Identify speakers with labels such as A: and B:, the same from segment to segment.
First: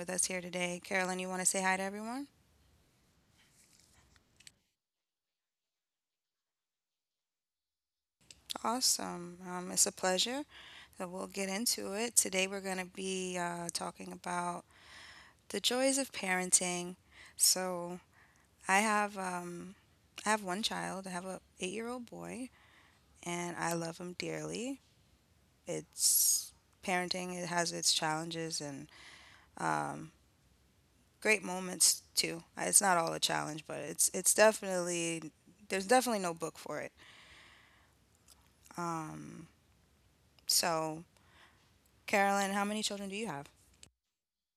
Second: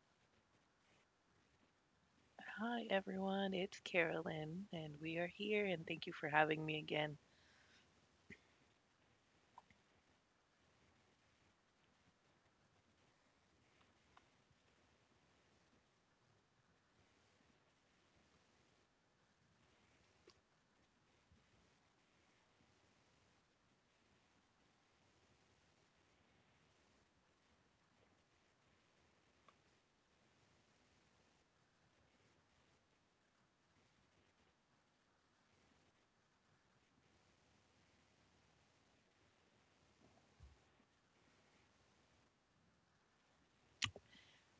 A: with us here today. Carolyn, you want to say hi to everyone?
B: Hi, everyone. It's Carolyn, and we are here, and thank you for having me again.
A: Awesome. It's a pleasure. So we'll get into it. Today we're going to be talking about the joys of parenting. So I have um, I have one child. I have a 8 year old boy, and I love him dearly. It's parenting. It has its challenges and um, great moments too. It's not all a challenge, but it's definitely there's definitely no book for it. Um, so Carolyn, how many children do you have?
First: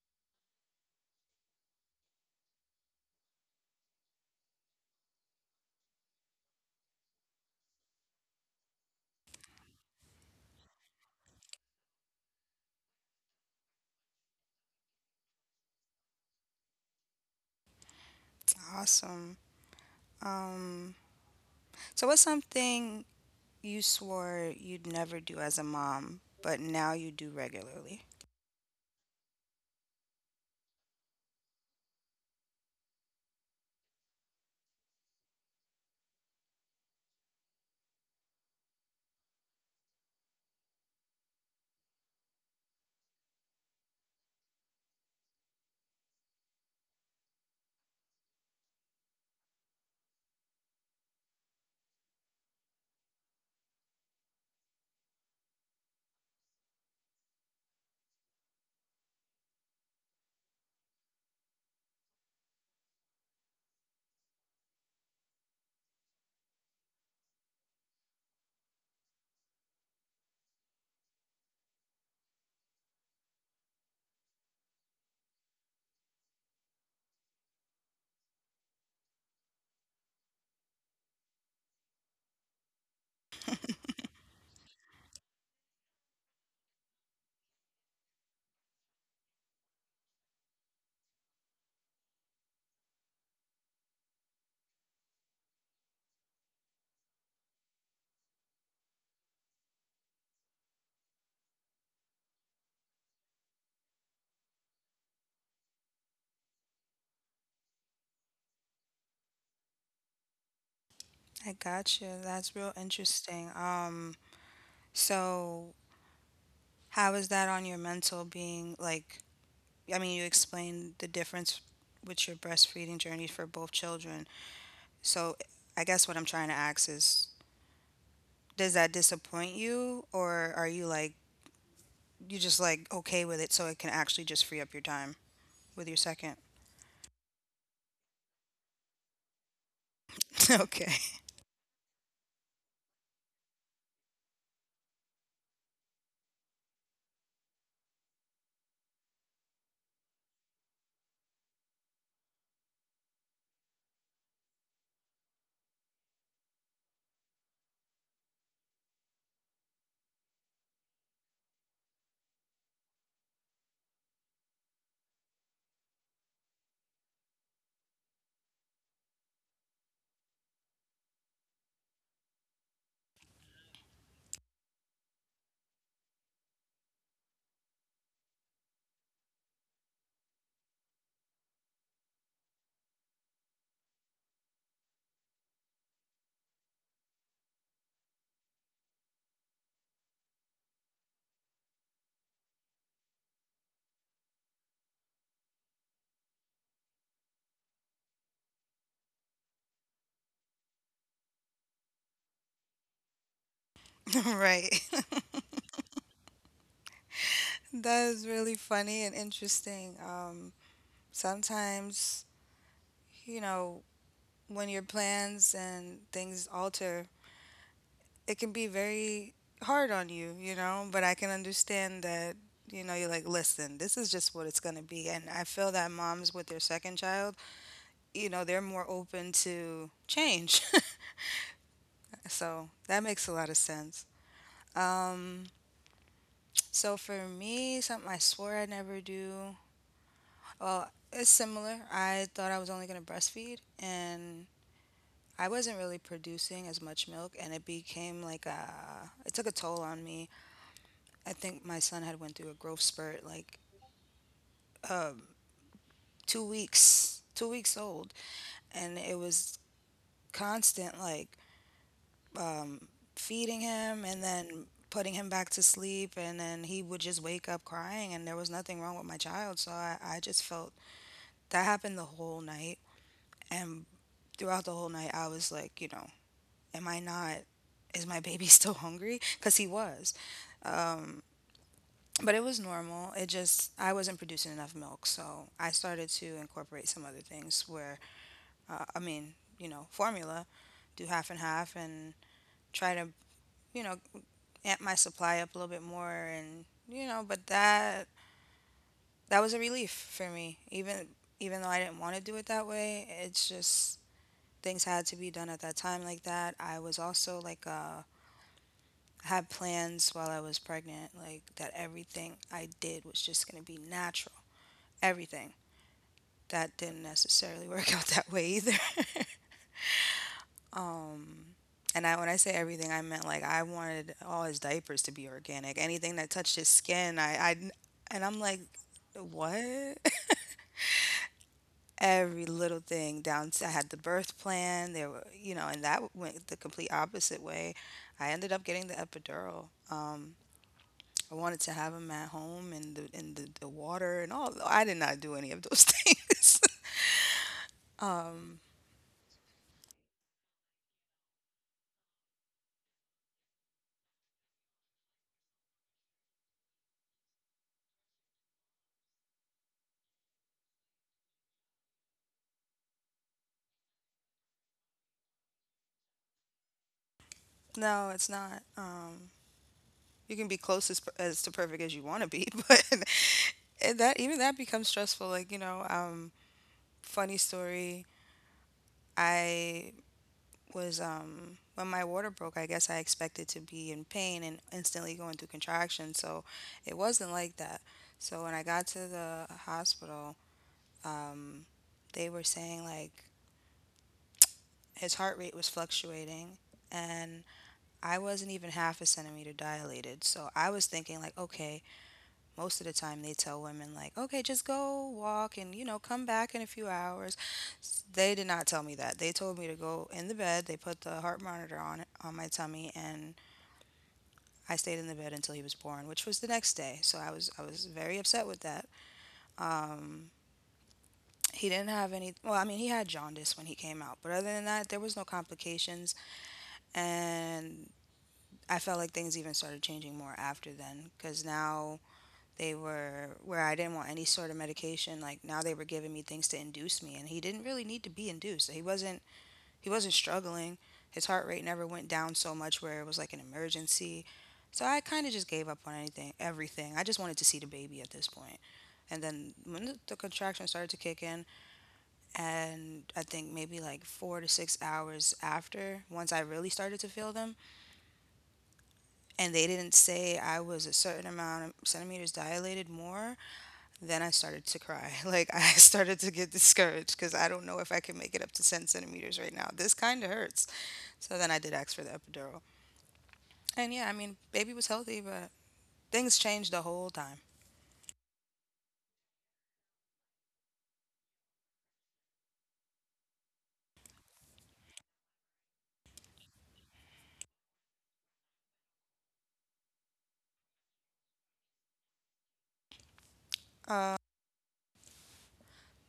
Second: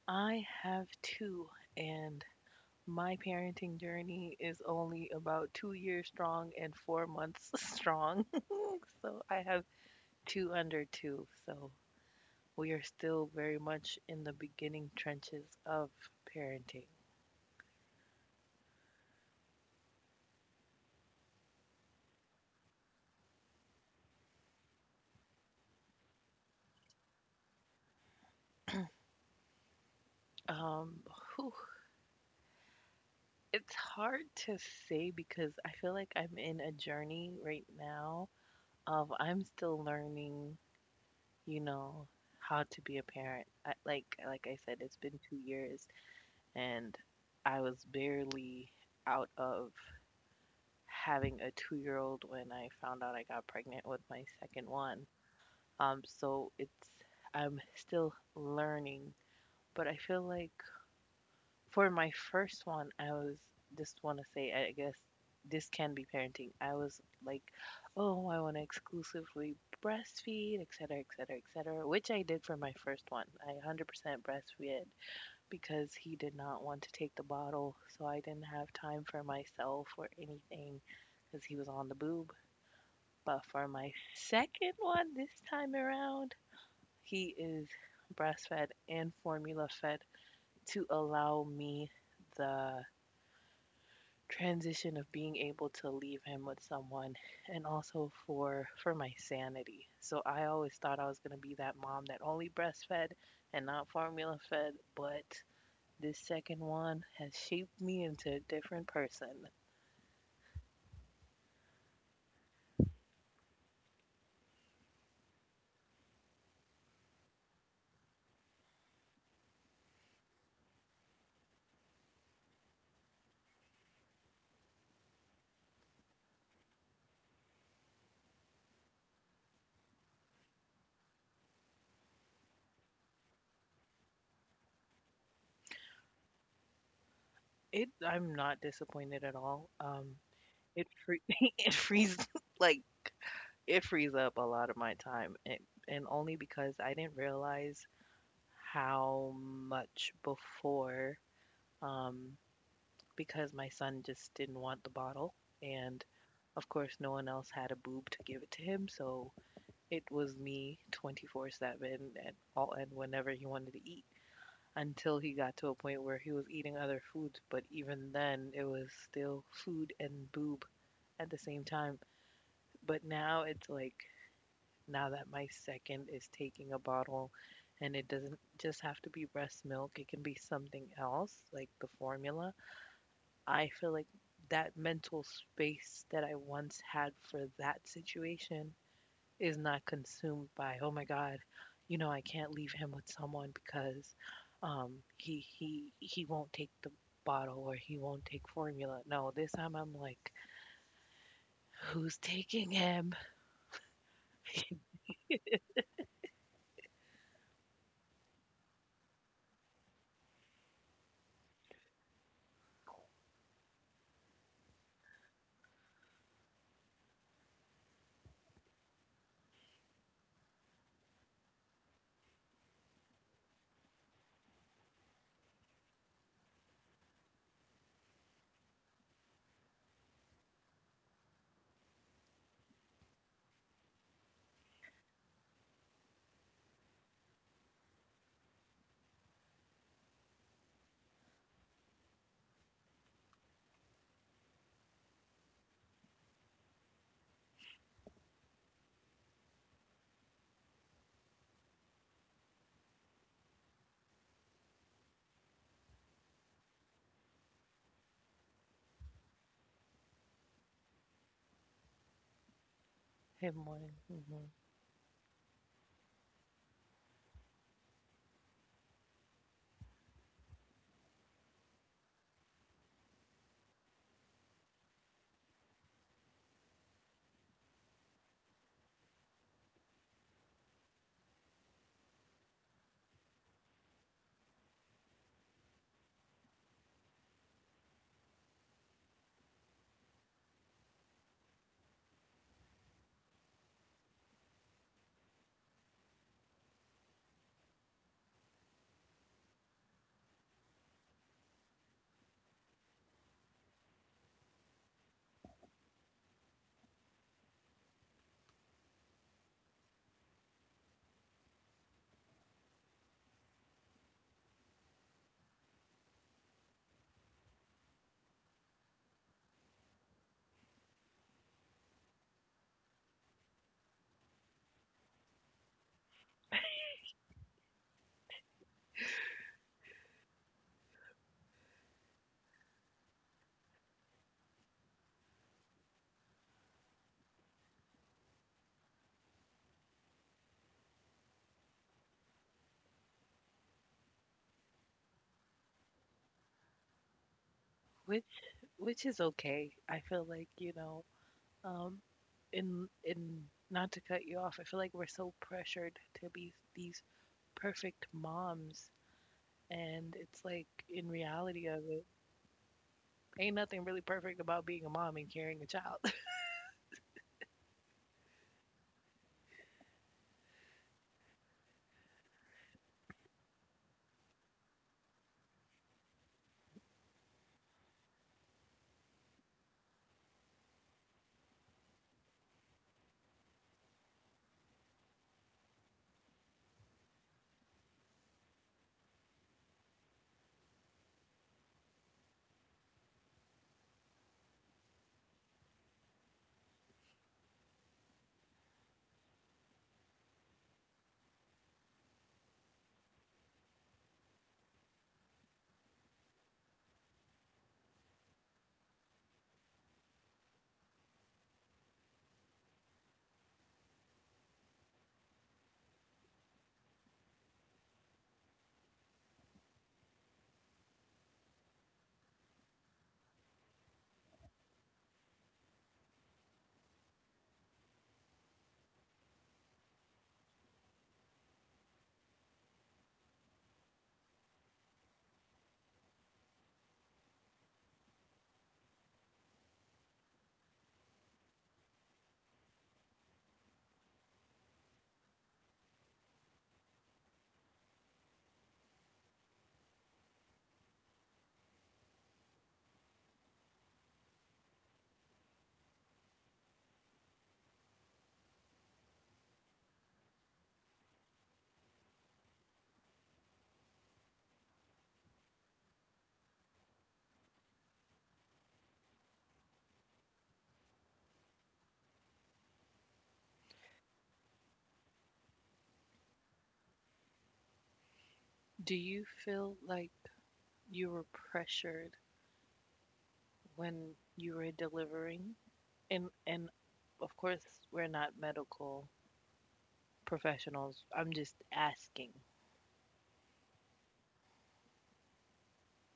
B: I have two, and my parenting journey is only about 2 years strong and 4 months strong. So I have two under two. So we are still very much in the beginning trenches of parenting.
A: Awesome. Um, so what's something you swore you'd never do as a mom, but now you do regularly?
B: Um, whew, it's hard to say because I feel like I'm in a journey right now of I'm still learning you know how to be a parent. I, like I said, it's been 2 years, and I was barely out of having a 2 year old when I found out I got pregnant with my second one. So it's I'm still learning, but I feel like for my first one, I was just want to say, I guess this can be parenting. I was like, oh, I want to exclusively breastfeed, et cetera, et cetera, et cetera, which I did for my first one. I 100% breastfed because he did not want to take the bottle, so I didn't have time for myself or anything because he was on the boob. But for my second one this time around, he is breastfed and formula fed to allow me the transition of being able to leave him with someone and also for my sanity. So I always thought I was going to be that mom that only breastfed and not formula fed, but this second one has shaped me into a different person.
A: I gotcha. That's real interesting. So how is that on your mental being? Like, I mean, you explained the difference with your breastfeeding journey for both children. So I guess what I'm trying to ask is, does that disappoint you, or are you like you just like okay with it so it can actually just free up your time with your second?
B: It I'm not disappointed at all. It
A: Okay.
B: free, it frees like it frees up a lot of my time and only because I didn't realize how much before um because my son just didn't want the bottle. And of course, no one else had a boob to give it to him. So it was me 24/7 and all and whenever he wanted to eat until he got to a point where he was eating other foods. But even then, it was still food and boob at the same time. But now it's like, now that my second is taking a bottle and it doesn't just have to be breast milk, it can be something else, like the formula. I feel like that mental space that I once had for that situation is not consumed by, oh my God, you know, I can't leave him with someone because um, he won't take the bottle or he won't take formula. No, this time I'm like, who's taking him?
A: Right. That is really funny and interesting. Sometimes, you know, when your plans and things alter, it can be very hard on you, you know, but I can understand that, you know, you're like, listen, this is just what it's going to be. And I feel that moms with their second child, you know, they're more open to change. So that makes a lot of sense. Um, so for me, something I swore I'd never do. Well, it's similar. I thought I was only going to breastfeed, and I wasn't really producing as much milk, and it became like a. It took a toll on me. I think my son had went through a growth spurt, like um, 2 weeks, 2 weeks old, and it was constant, like um,
B: Him
A: feeding
B: one,
A: him and
B: hmm.
A: then putting him back to sleep. And then he would just wake up crying, and there was nothing wrong with my child. So I just felt that happened the whole night. And throughout the whole night, I was like, you know, am I not, is my baby still hungry? Because he was. Um, but it was normal. It just, I wasn't producing enough milk. So I started to incorporate some other things where, I mean, you know, formula, do half and half and try to you know, amp my supply up a little bit more and you know, but that was a relief for me. Even though I didn't want to do it that way, it's just things had to be done at that time like that. I was also like had plans while I was pregnant, like that everything I did was just gonna be natural. Everything. That didn't necessarily work out that way either. Um, and I, when I say everything, I meant like I wanted all his diapers to be organic. Anything that touched his skin, I and I'm like, what? Every little thing down to I had the birth plan. There were, you know, and that went the complete opposite way. I ended up getting the epidural. Um, I wanted to have him at home and the water and all. I did not do any of those things.
B: Which
A: Um,
B: which is okay. I feel like, you know, um, in not to cut you off, I feel like we're so pressured to be these perfect moms, and it's like in reality of it ain't nothing really perfect about being a mom and carrying a child.
A: no, it's not. You can be close as to perfect as you want to be, but that even that becomes stressful like you know. Funny story. I was when my water broke, I guess I expected to be in pain and instantly going through contractions. So it wasn't like that. So when I got to the hospital, um they were saying like his heart rate was fluctuating, and I wasn't even half a centimeter dilated. So I was thinking like, okay, most of the time they tell women like, okay, just go walk and you know, come back in a few hours. They did not tell me that. They told me to go in the bed. They put the heart monitor on it on my tummy, and I stayed in the bed until he was born, which was the next day. So I was very upset with that. um he didn't have any, well, I mean, he had jaundice when he came out, but other than that, there was no complications. And I felt like things even started changing more after then because now they were where I didn't want any sort of medication. Like now they were giving me things to induce me, and he didn't really need to be induced. He wasn't struggling. His heart rate never went down so much where it was like an emergency. So I kind of just gave up on anything, everything. I just wanted to see the baby at this point. And then when the contractions started to kick in, and I think maybe like 4 to 6 hours after, once I really started to feel them, and they didn't say I was a certain amount of centimeters dilated more, then I started to cry. Like I started to get discouraged because I don't know if I can make it up to 10 centimeters right now. This kind of hurts. So then I did ask for the epidural. And yeah, I mean, baby was healthy, but things changed the whole time.
B: Do you feel like you were pressured when you were delivering, and of course we're not medical professionals, I'm just asking?
A: Uh,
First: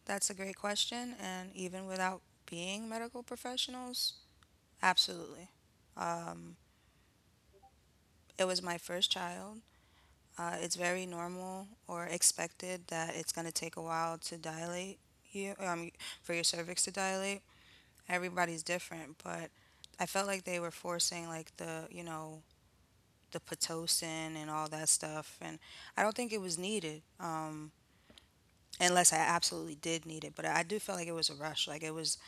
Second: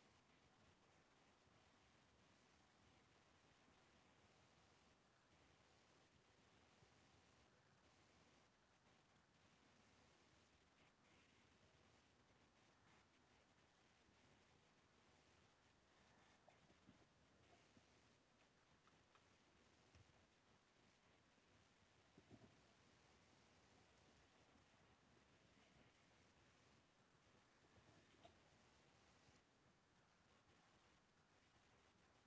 A: that's a great question. And even without being medical professionals, absolutely. Um, it was my first child. It's very normal or expected that it's going to take a while to dilate you, um, for your cervix to dilate. Everybody's different, but I felt like they were forcing like you know, the Pitocin and all that stuff, and I don't think it was needed. Unless I absolutely did need it, but I do feel like it was a rush. Like it was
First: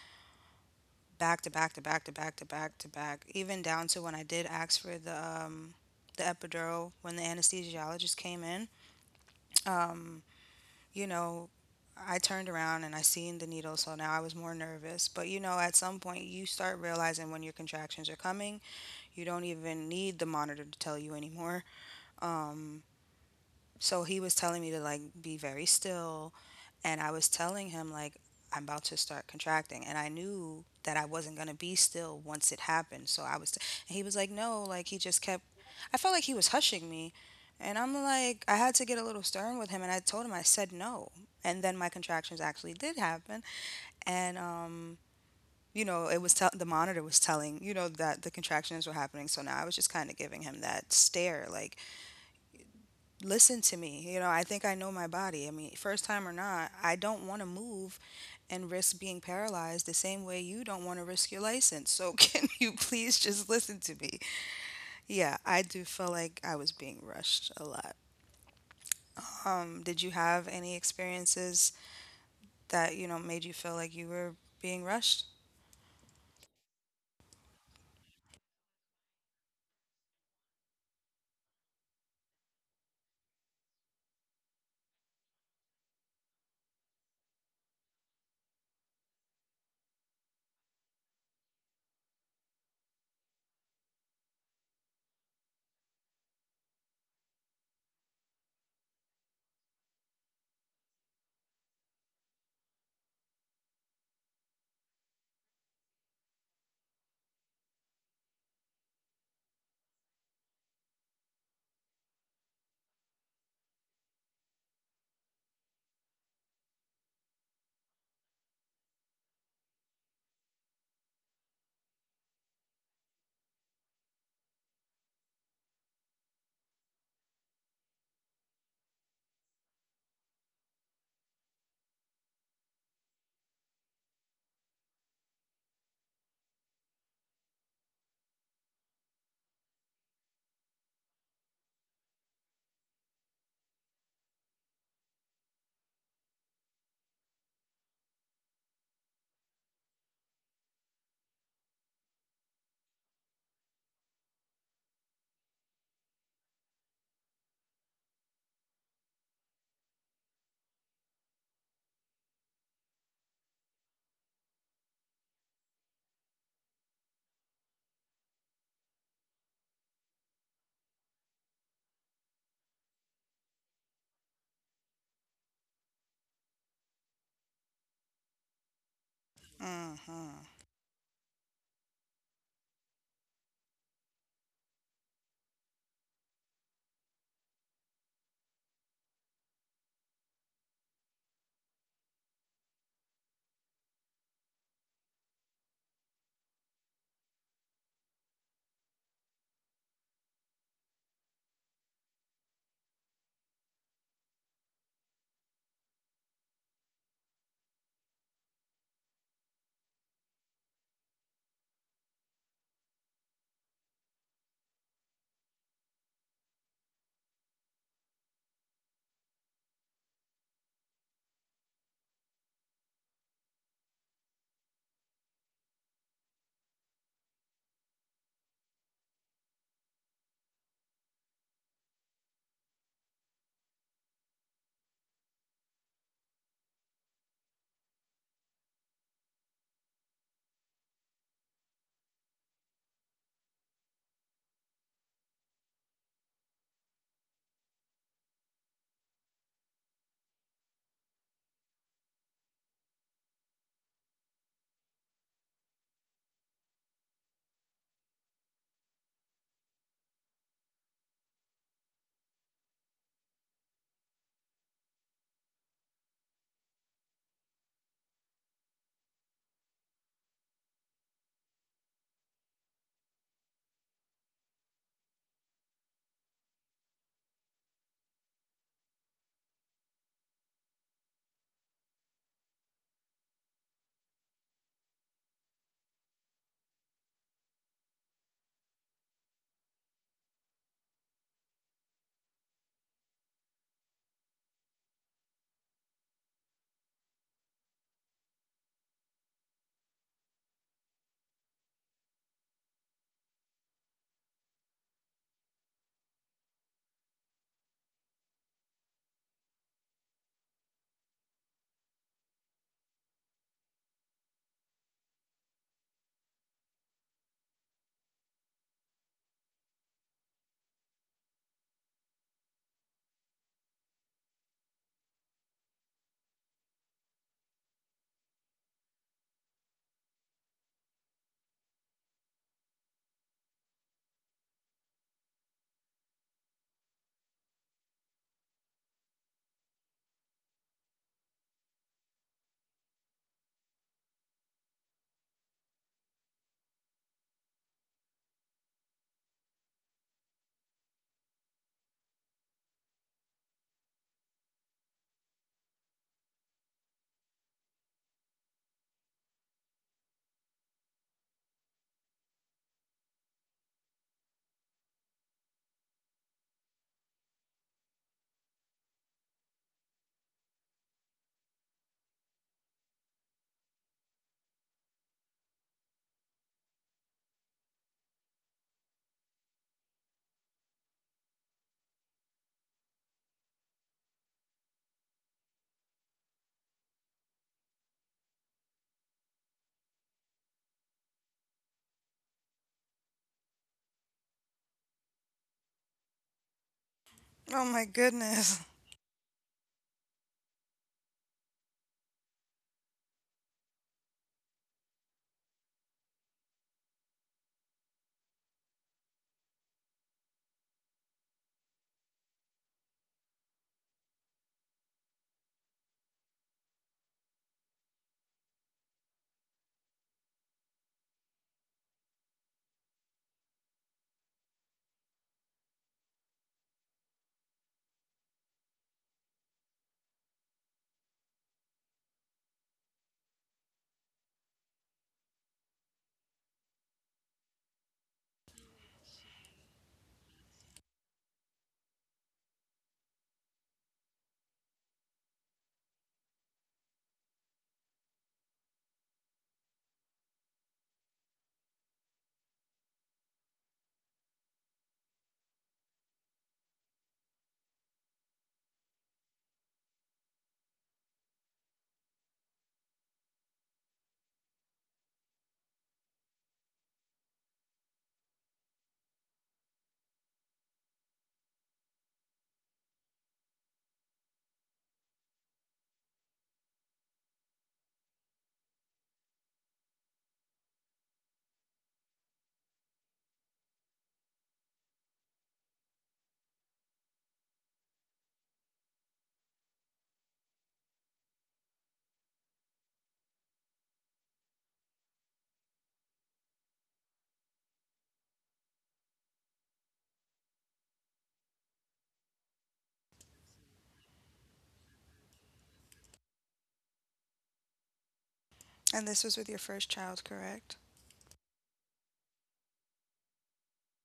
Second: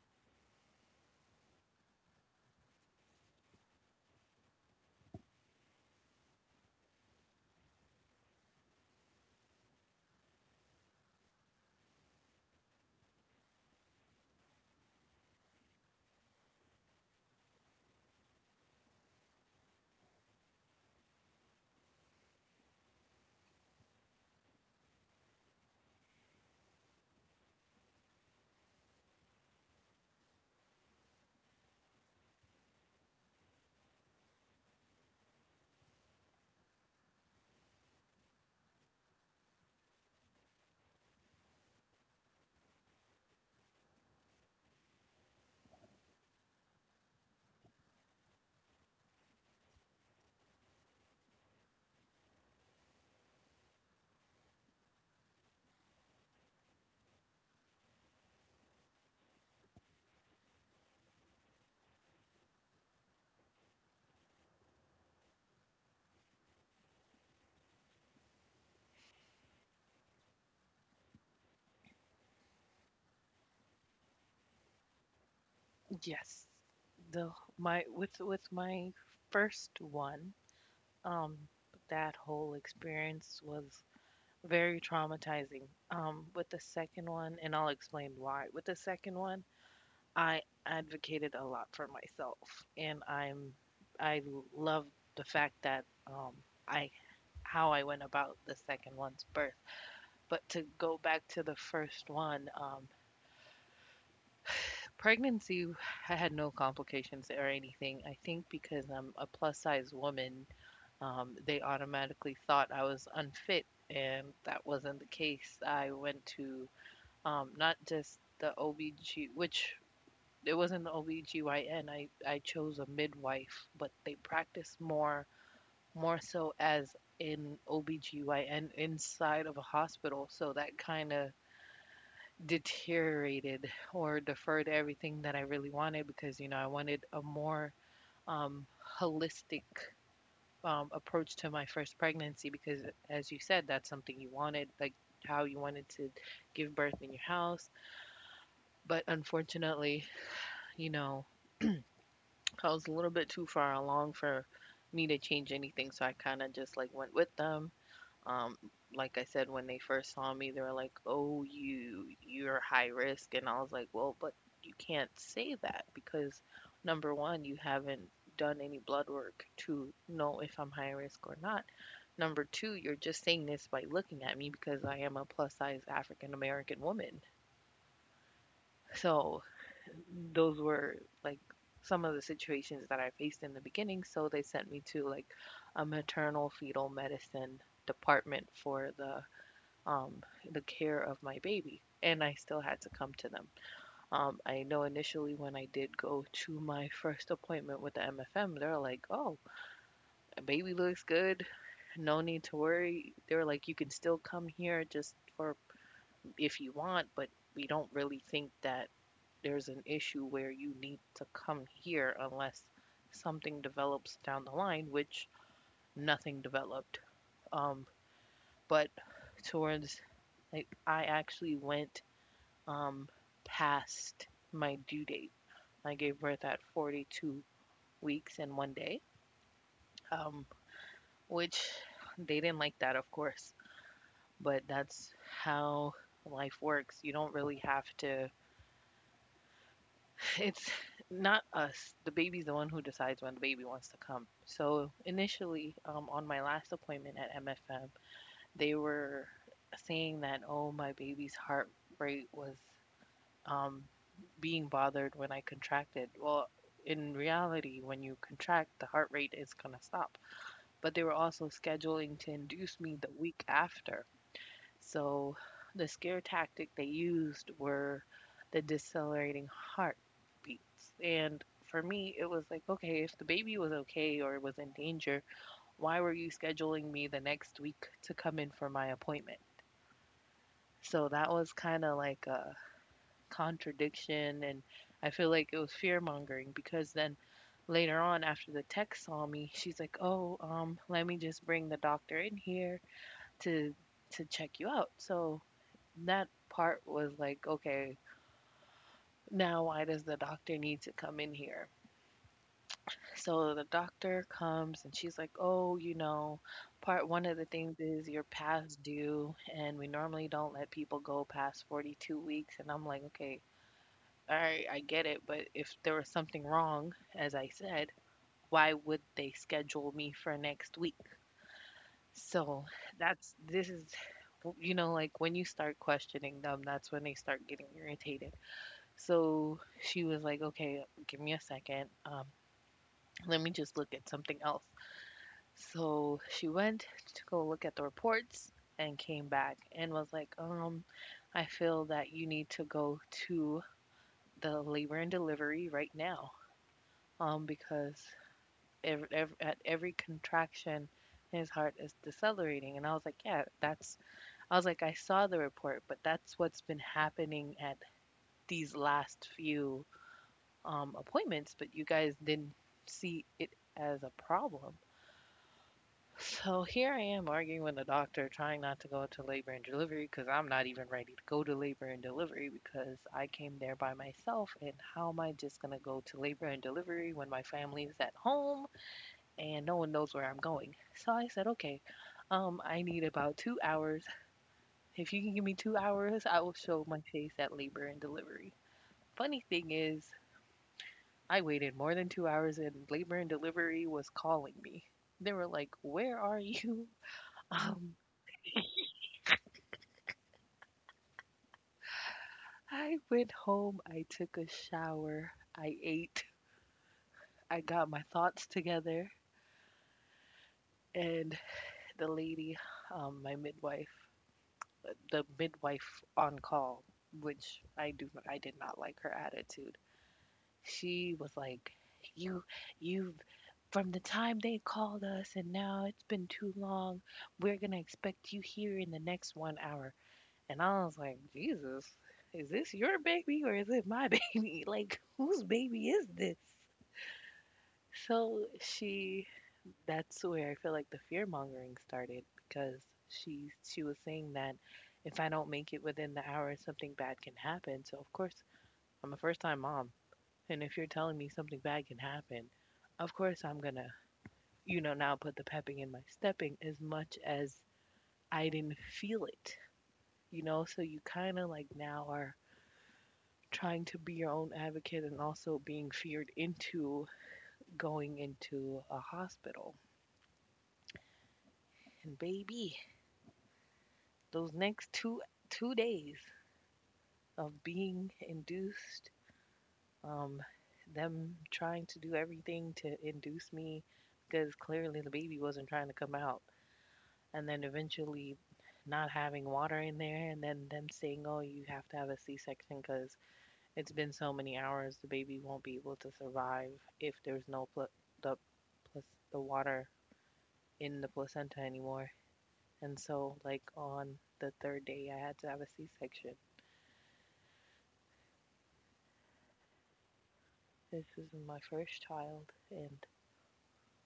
A: back to back to back to back to back to back, even down to when I did ask for um the epidural when the anesthesiologist came in. Um, you know, I turned around and I seen the needle, so now I was more nervous. But you know, at some point, you start realizing when your contractions are coming. You don't even need the monitor to tell you anymore. Um, so he was telling me to like be very still, and I was telling him like I'm about to start contracting, and I knew that I wasn't gonna be still once it happened. So and he was like, no, like he just kept. I felt like he was hushing me, and I'm like, I had to get a little stern with him, and I told him I said no, and then my contractions actually did happen, and you know, it was tell the monitor was telling, you know, that the contractions were happening. So now I was just kind of giving him that stare, like, listen to me. You know, I think I know my body. I mean, first time or not, I don't want to move and risk being paralyzed the same way you don't want to risk your license. So can you please just listen to me? Yeah, I do feel like I was being rushed a lot. Did you have any experiences that, you know, made you feel like you were being rushed?
B: Yes, the my with my first one, um that whole experience was very traumatizing. With the second one, and I'll explain why. With the second one, I advocated a lot for myself, and I love the fact that I how I went about the second one's birth. But to go back to the first one, pregnancy, I had no complications or anything. I think because I'm a plus size woman, they automatically thought I was unfit, and that wasn't the case. I went to not just the OBG, which it wasn't the OBGYN. I chose a midwife, but they practice more so as in OBGYN inside of a hospital. So that kind of deteriorated or deferred everything that I really wanted because, you know, I wanted a more um, holistic approach to my first pregnancy because, as you said, that's something you wanted, like how you wanted to give birth in your house. But unfortunately, you know, I was a little bit too far along for me to change anything, so I kind of just like went with them. Um, like I said, when they first saw me, they were like, "Oh, you're high risk," and I was like, "Well, but you can't say that because number one, you haven't done any blood work to know if I'm high risk or not. Number two, you're just saying this by looking at me because I am a plus size African American woman." So
A: Mm-hmm.
B: those were like some of the situations that I faced in the beginning. So they sent me to like a maternal fetal medicine department for um, the care of my baby, and I still had to come to them. I know initially when I did go to my first appointment with the MFM, they're like, "Oh, baby looks good, no need to worry." They were like, "You can still come here just for if you want, but we don't really think that there's an issue where you need to come here unless something develops down the line," which nothing developed. Um, but towards, like I actually went um past my due date. I gave birth at 42 weeks and 1 day, um, which they didn't like that, of course. But that's how life works. You don't really have to. It's not us. The baby's the one who decides when the baby wants to come. So initially, on my last appointment at MFM, they were saying that oh, my baby's heart rate was um, being bothered when I contracted. Well, in reality, when you contract, the heart rate is gonna stop. But they were also scheduling to induce me the week after. So the scare tactic they used were the decelerating heartbeats. And for me, it was like, okay, if the baby was okay or was in danger, why were you scheduling me the next week to come in for my appointment? So that was kind of like a contradiction. And I feel like it was fear mongering because then later on, after the tech saw me, she's like, oh, let me just bring the doctor in here to to check you out. So that part was like, okay, now why does the doctor need to come in here? So the doctor comes and she's like, oh, you know, part one of the things is you're past due, and we normally don't let people go past 42 weeks. And I'm like, okay, all right, I get it, but if there was something wrong, as I said, why would they schedule me for next week? So that's this is, you know, like when you start questioning them, that's when they start getting irritated. So she was like, okay, give me a second. Let me just look at something else. So she went to go look at the reports and came back and was like, I feel that you need to go to the labor and delivery right now. Because ev ev at every contraction, his heart is decelerating. And I was like, yeah, that's I was like, I saw the report, but that's what's been happening at these last few appointments, but you guys didn't see it as a problem. So here I am arguing with the doctor, trying not to go to labor and delivery because I'm not even ready to go to labor and delivery because I came there by myself. And how am I just going to go to labor and delivery when my family is at home and no one knows where I'm going? So I said, okay, I need about 2 hours. If you can give me 2 hours, I will show my face at labor and delivery. Funny thing is, I waited more than 2 hours and labor and delivery was calling me. They were like, where are you?
A: Oh my
B: Um,
A: goodness.
B: I went home, I took a shower, I ate, I got my thoughts together, and the lady, my midwife, the midwife on call, which I did not like her attitude. She was like, "You, you've from the time they called us and now it's been too long. We're gonna expect you here in the next 1 hour." And I was like, "Jesus, is this your baby or is it my baby? Like, whose baby is this?" So she, that's where I feel like the fear mongering started because she was saying that if I don't make it within the hour, something bad can happen. So of course, I'm a first time mom. And if you're telling me something bad can happen, of course I'm gonna, you know, now put the pepping in my stepping as much as I didn't feel it, you know? So you kind of like now are trying to be your own advocate and also being feared into going into a hospital. And baby, those next two days of being induced, um, them trying to do everything to induce me because clearly the baby wasn't trying to come out and then eventually not having water in there and then them saying, oh, you have to have a C-section because it's been so many hours the baby won't be able to survive if there's no pl- the plus the water in the placenta anymore. And so like on the third day I had to have a C-section.
A: And this was with your first child, correct?
B: This was my first child, and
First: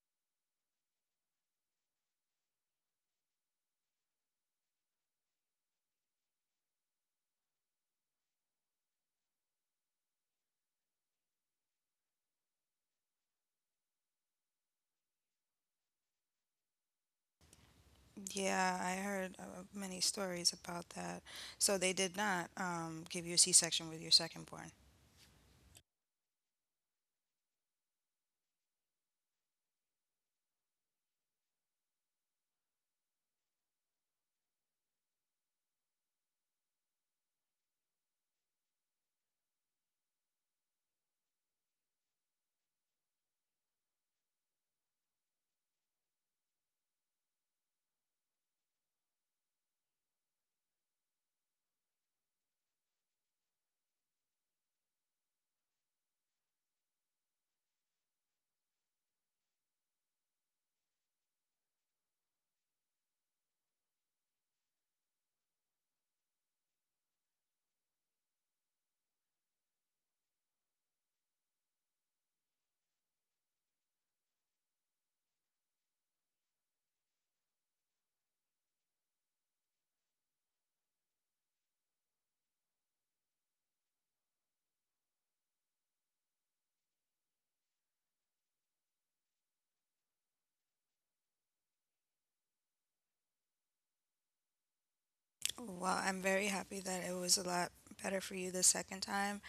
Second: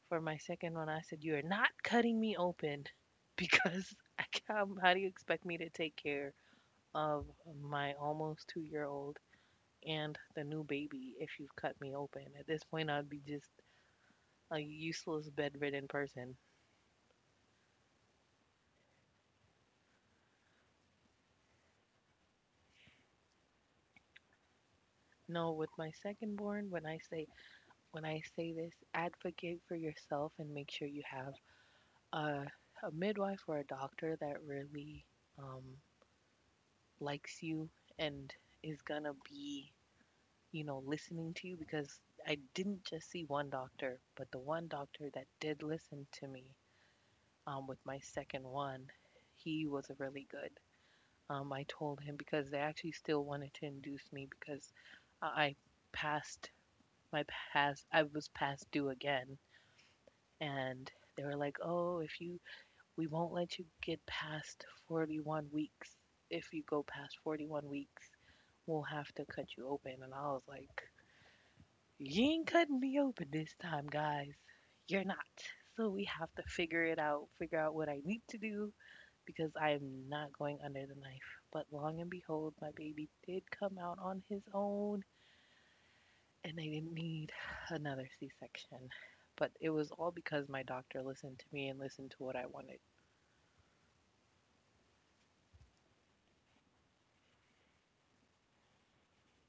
B: for my second one I said, you are not cutting me open because I can't. How do you expect me to take care of my almost 2 year old and the new baby if you've cut me open? At this point, I'd be just a useless bedridden person.
A: Yeah, I heard many stories about that. So they did not give you a C-section with your second born?
B: No, with my second born, when I say this, advocate for yourself and make sure you have a a midwife or a doctor that really um, likes you and is gonna be, you know, listening to you. Because I didn't just see one doctor, but the one doctor that did listen to me, with my second one, he was really good. I told him, because they actually still wanted to induce me because I passed my past, I was past due again. And they were like, oh, if you, we won't let you get past 41 weeks. If you go past 41 weeks, we'll have to cut you open. And I was like, you ain't cutting me open this time, guys. You're not. So we have to figure it out, figure out what I need to do, because I am not going under the knife. But long and behold, my baby did come out on his own, and I didn't need another C section. But it was all because my doctor listened to me and listened to what I wanted.
A: Well, I'm very happy that it was a lot better for you the second time.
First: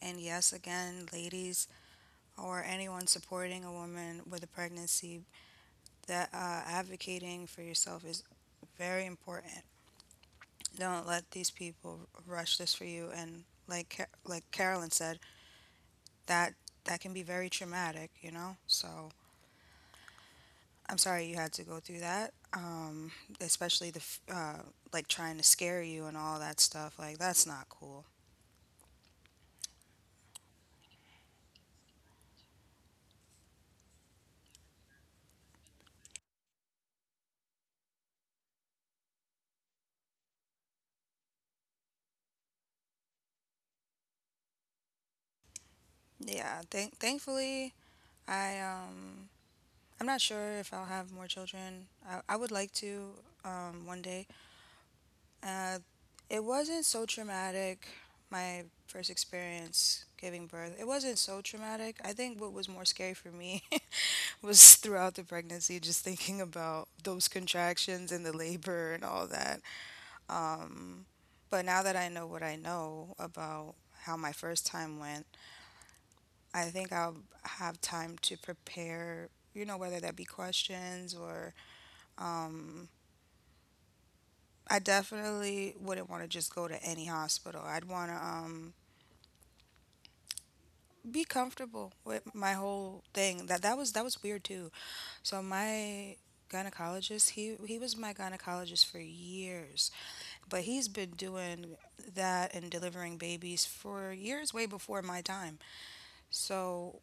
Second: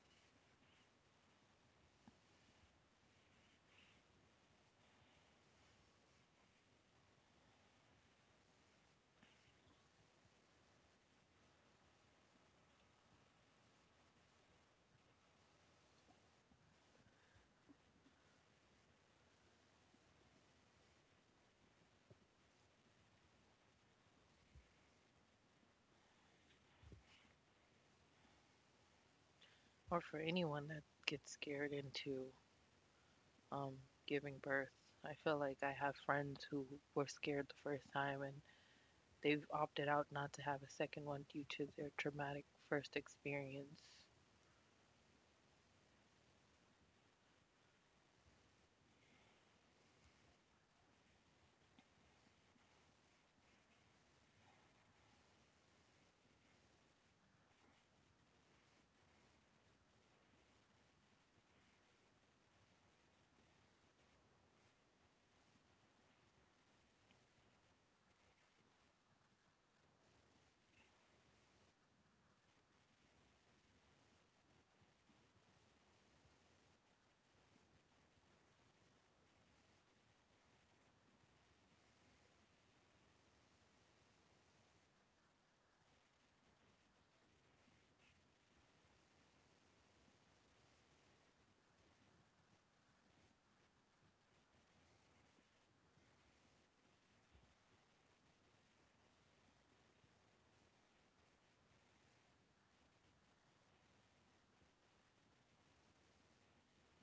A: And yes, again, ladies or anyone supporting a woman with a pregnancy, that advocating for yourself is very important. Don't let these people rush this for you. And like like Carolyn said, that that can be very traumatic, you know. So I'm sorry you had to go through that. Especially the like trying to scare you and all that stuff. Like that's not cool.
B: Or for anyone that gets scared into um, giving birth, I feel like I have friends who were scared the first time, and they've opted out not to have a second one due to their traumatic first experience.
A: Yeah. Thankfully, I um, I'm not sure if I'll have more children. I would like to one day. Uh, it wasn't so traumatic. My first experience giving birth, it wasn't so traumatic. I think what was more scary for me was throughout the pregnancy, just thinking about those contractions and the labor and all that. Um, but now that I know what I know about how my first time went, I think I'll have time to prepare, you know, whether that be questions or um, I definitely wouldn't want to just go to any hospital. I'd want to be comfortable with my whole thing. That was that was weird too. So my gynecologist, he was my gynecologist for years, but he's been doing that and delivering babies for years way before my time. So,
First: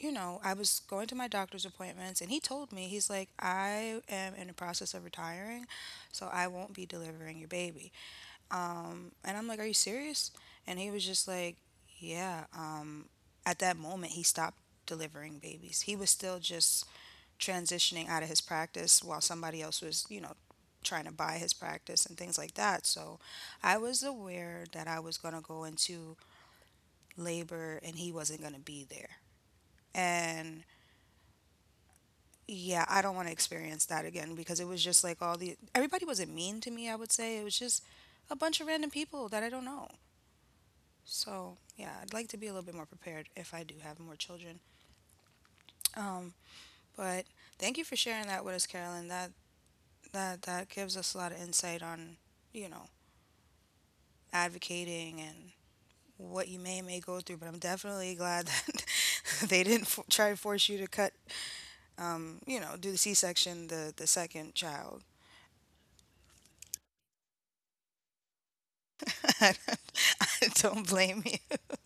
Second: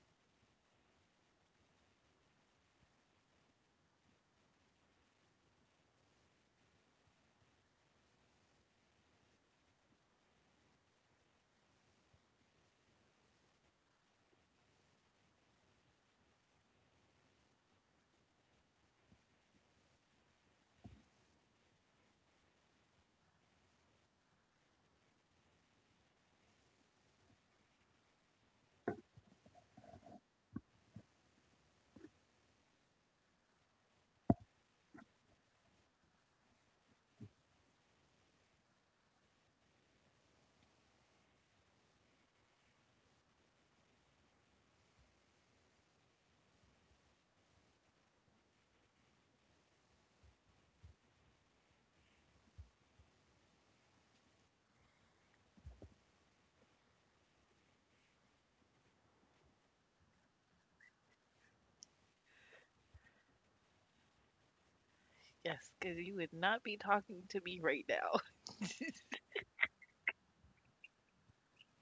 A: you know, I was going to my doctor's appointments and he told me, he's like, I am in the process of retiring, so I won't be delivering your baby. And I'm like, are you serious? And he was just like, yeah. At that moment, he stopped delivering babies. He was still just transitioning out of his practice while somebody else was, you know, trying to buy his practice and things like that. So I was aware that I was going to go into labor and he wasn't going to be there. And yeah, I don't want to experience that again because it was just like all the everybody wasn't mean to me, I would say. It was just a bunch of random people that I don't know. So, yeah, I'd like to be a little bit more prepared if I do have more children. Um, but thank you for sharing that with us, Carolyn. That gives us a lot of insight on, you know, advocating and what you may and may go through. But I'm definitely glad that they didn't try to force you to cut, you know, do the C-section the second child.
B: Yes, because you would not be talking to me right now.
A: I don't blame you.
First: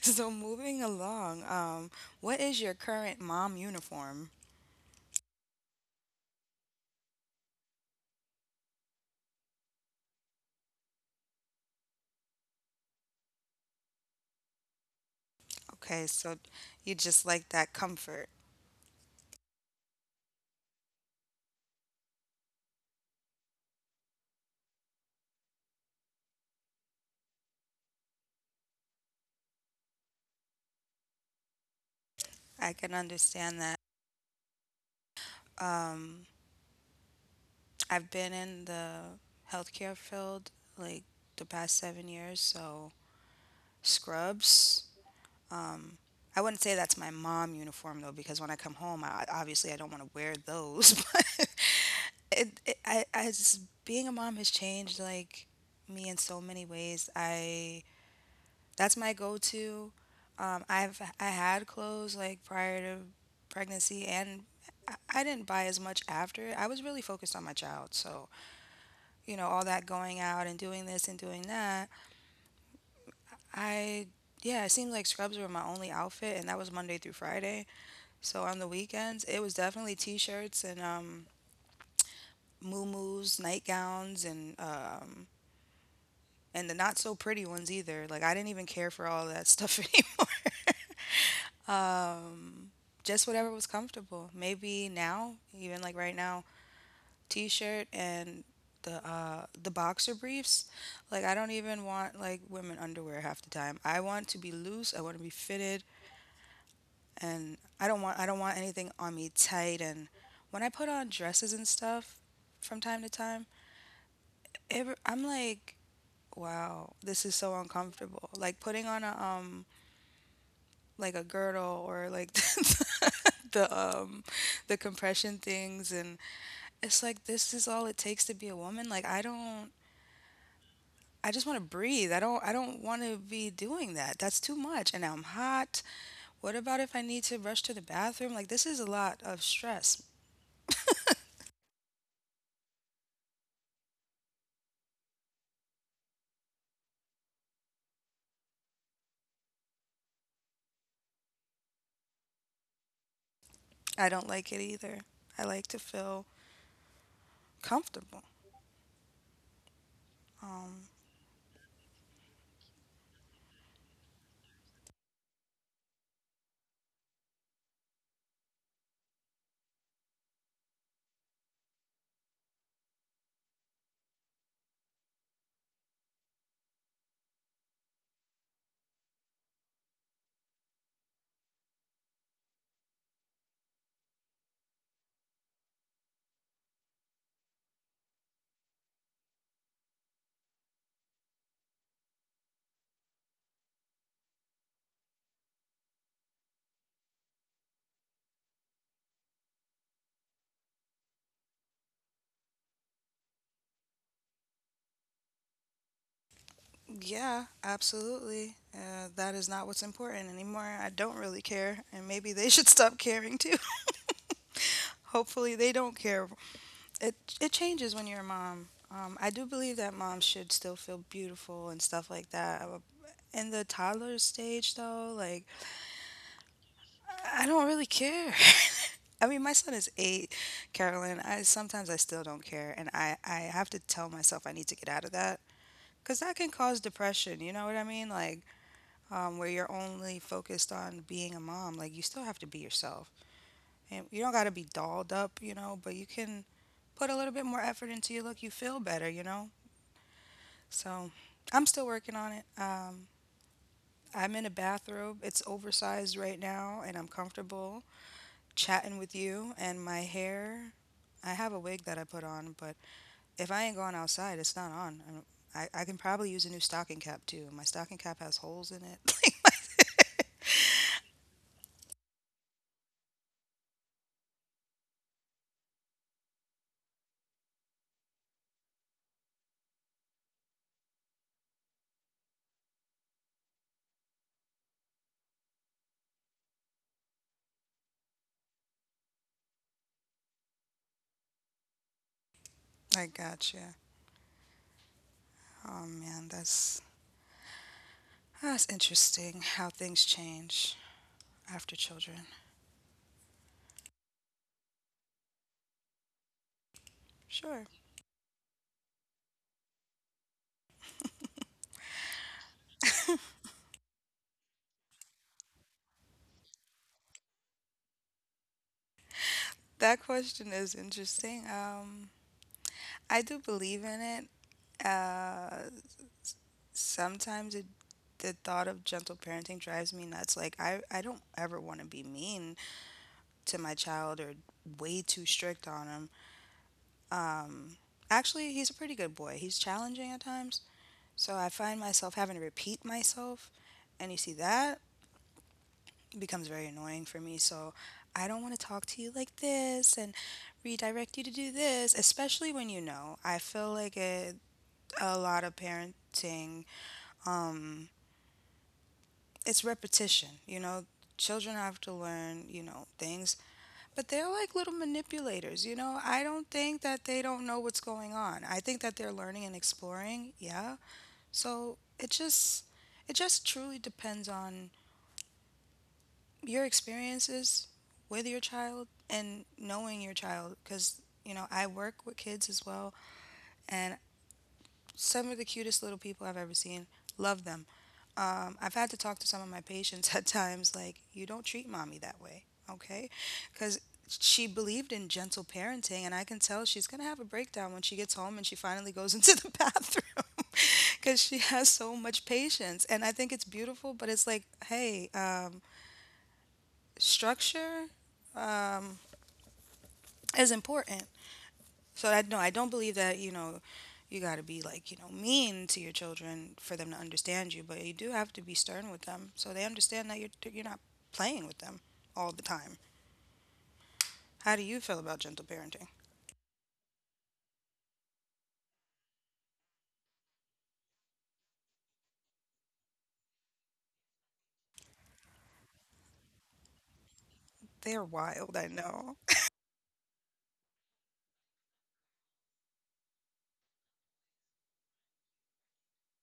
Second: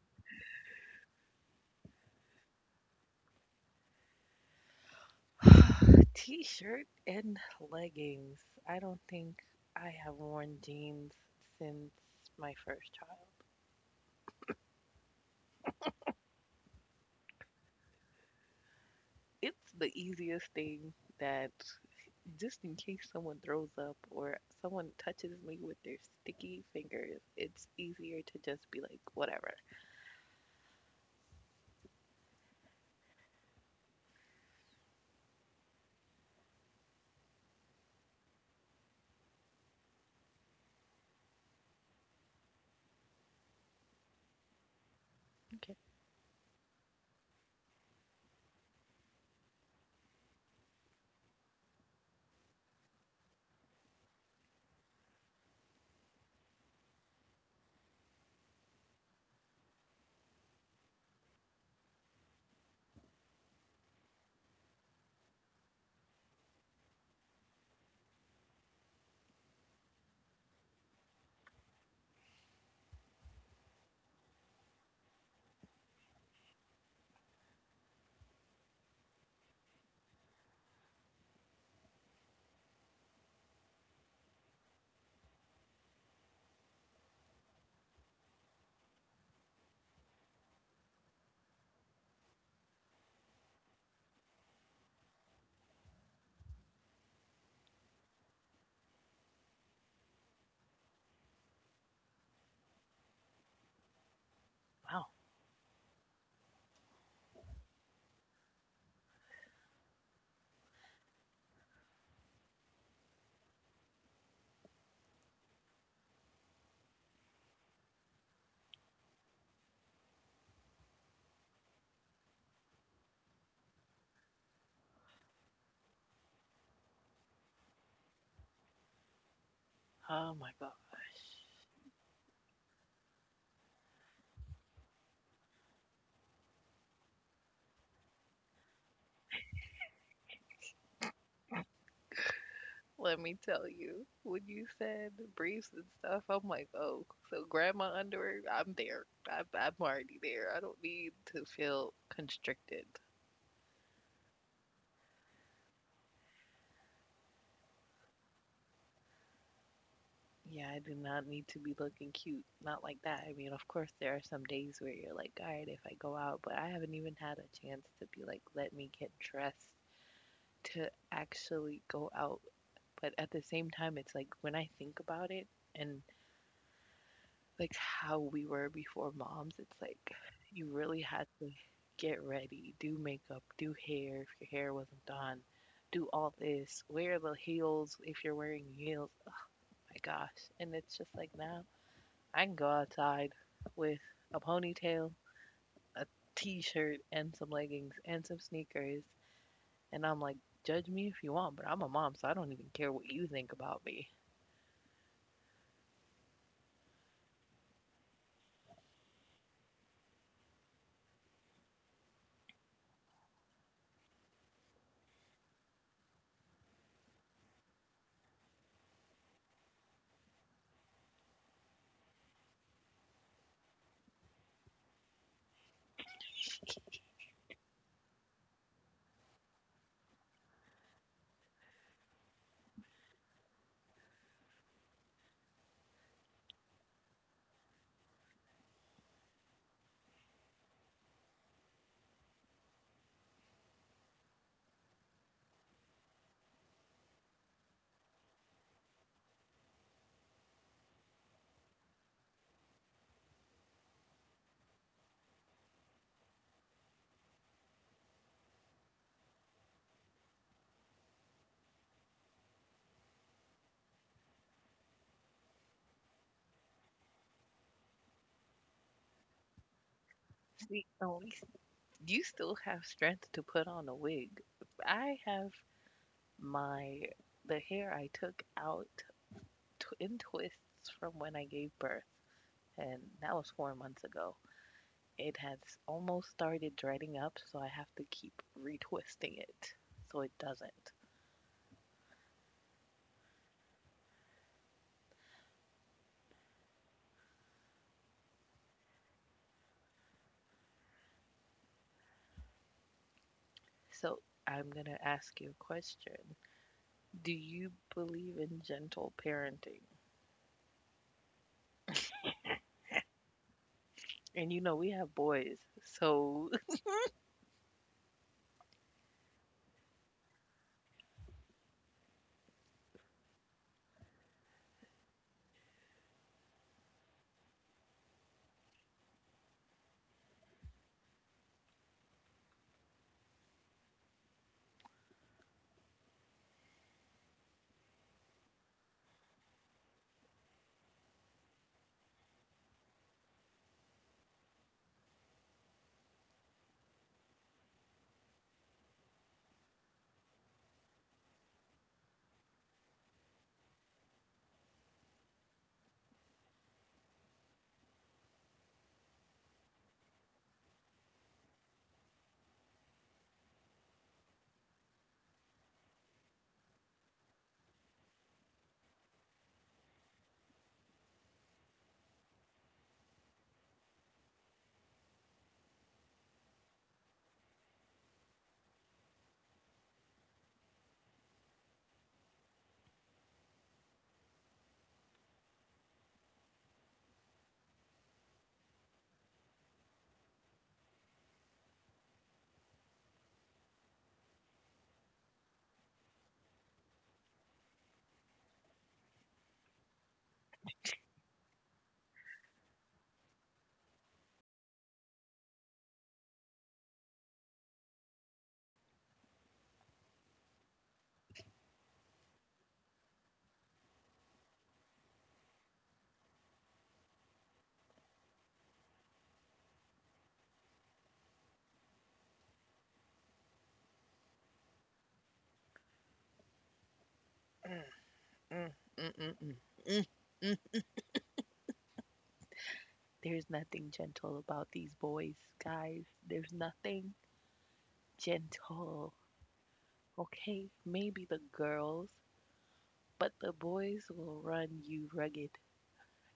A: So moving along, what is your current mom uniform?
B: T shirt and leggings. I don't think I have worn jeans since my first child.
A: Okay, so you just like that comfort.
B: It's the easiest thing that, just in case someone throws up or someone touches me with their sticky fingers, it's easier to just be like, whatever.
A: I can understand that. Um, I've been in the healthcare field like the past 7 years, so scrubs.
B: Okay.
A: Um, I wouldn't say that's my mom uniform though, because when I come home, I obviously I don't want to wear those. But as being a mom has changed like me in so many ways. I, that's my go-to. I had clothes like prior to pregnancy, and I didn't buy as much after. I was really focused on my child, so you know all that going out and doing this and doing that. I, yeah, it seemed like scrubs were my only outfit, and that was Monday through Friday. So on the weekends, it was definitely t-shirts and muumuus, nightgowns, and and the not so pretty ones either. Like I didn't even care for all that stuff anymore. Just whatever was comfortable. Maybe now, even like right now, t-shirt and the boxer briefs. Like I don't even want like women underwear half the time. I want to be
B: Wow.
A: loose. I want to be fitted, and I don't want anything on me tight. And when I put on dresses and stuff from time to time, it, I'm like, wow, this is so uncomfortable. Like putting on a like a girdle or like the the compression things and it's like this is all it takes to be a woman, like I don't.
B: Oh my gosh.
A: I just want to breathe. I don't want to be doing that. That's too much and I'm hot. What about if I need to rush to the bathroom? Like this is a lot of stress.
B: Let me tell you, when you said briefs and stuff, I'm like, oh, so grab my underwear, I'm there. I'm already there. I don't need to feel constricted.
A: I don't like it either. I like to feel comfortable.
B: Yeah, I do
A: um
B: not need to be looking cute. Not like that. I mean, of course, there are some days where you're like, all right, if I go out, but I haven't even had a chance to be like, let me get dressed to actually go out. But at the same time, it's like when I think about it, and like how we were before moms. It's like you really had to get ready, do makeup, do hair if your hair wasn't done, do all this, wear the heels if you're wearing heels. Oh my gosh. And it's just like now I can go outside with a ponytail, a t shirt, and some leggings and some sneakers. And I'm like, judge me if you want, but I'm a mom, so I don't even care what you think about me.
A: yeah, absolutely. That is not what's important anymore. I don't really care, and maybe they should stop caring too. Hopefully, they don't care. It it changes when you're a mom. I do believe that moms should still feel beautiful and stuff like that. In the toddler stage, though, like I don't really care. I mean, my son is eight, Carolyn. I sometimes I still don't care, and I have to tell myself I need to get out of that because that can cause depression. You know what I mean? Like where you're only focused on being a mom. Like you still have to be yourself, and you don't got to be dolled up, you know. But you can put a little bit more effort into your look. You feel better, you know. So I'm still working on it. I'm in a bathrobe. It's oversized right now, and I'm comfortable chatting with you. And my hair, I have a wig that I put on, but if I ain't going outside, it's not on. I can probably use a new stocking cap too. My stocking cap has holes in it.
B: See, at least you still have strength to put on a wig. I have my the hair I took out in twists from when I gave birth, and that was 4 months ago. It has almost started dreading up, so I have to keep retwisting it so it doesn't.
A: I gotcha. Oh man, that's interesting how things change after children.
B: So I'm gonna ask you a question. Do
A: Sure.
B: you believe in gentle parenting? And you know we have boys, so
A: That question is interesting. I do believe in it. Sometimes the thought of gentle parenting drives me nuts. Like I don't ever want to be mean to my child or way too strict on him. Um, Actually, he's a pretty good boy. He's challenging at times, so I find myself having to repeat myself, and you see that becomes very annoying for me. So I don't want to talk to you like this and redirect you to do this, especially when you know. I feel like a lot of parenting um, it's repetition. You know, children have to learn, you know, things, but they're like little manipulators. You know, I don't think that they don't know what's going on. I think that they're learning and exploring. Yeah. So it just truly depends on your experiences with your child and knowing your child. Because, you know, I work with kids as well, and some of the cutest little people I've ever seen. Love them. I've had to talk to some of my patients at times, like, you don't treat mommy that way, okay? Because she believed in gentle parenting, and I can tell she's going to have a breakdown when she gets home and she finally goes into the bathroom because she has so much patience. And I think it's beautiful, but it's like, hey, structure um, is important. So I, no, I don't believe that you know you got to be like you know mean to your children for them to understand you, but you do have to be stern with them so they understand that you're not playing with them all the time. How do you feel about gentle parenting?
B: mm, mm, mm, mm. There's nothing gentle about these boys, guys. There's nothing
A: They're wild, I
B: gentle.
A: know.
B: Okay, maybe the girls, but the boys will run you rugged.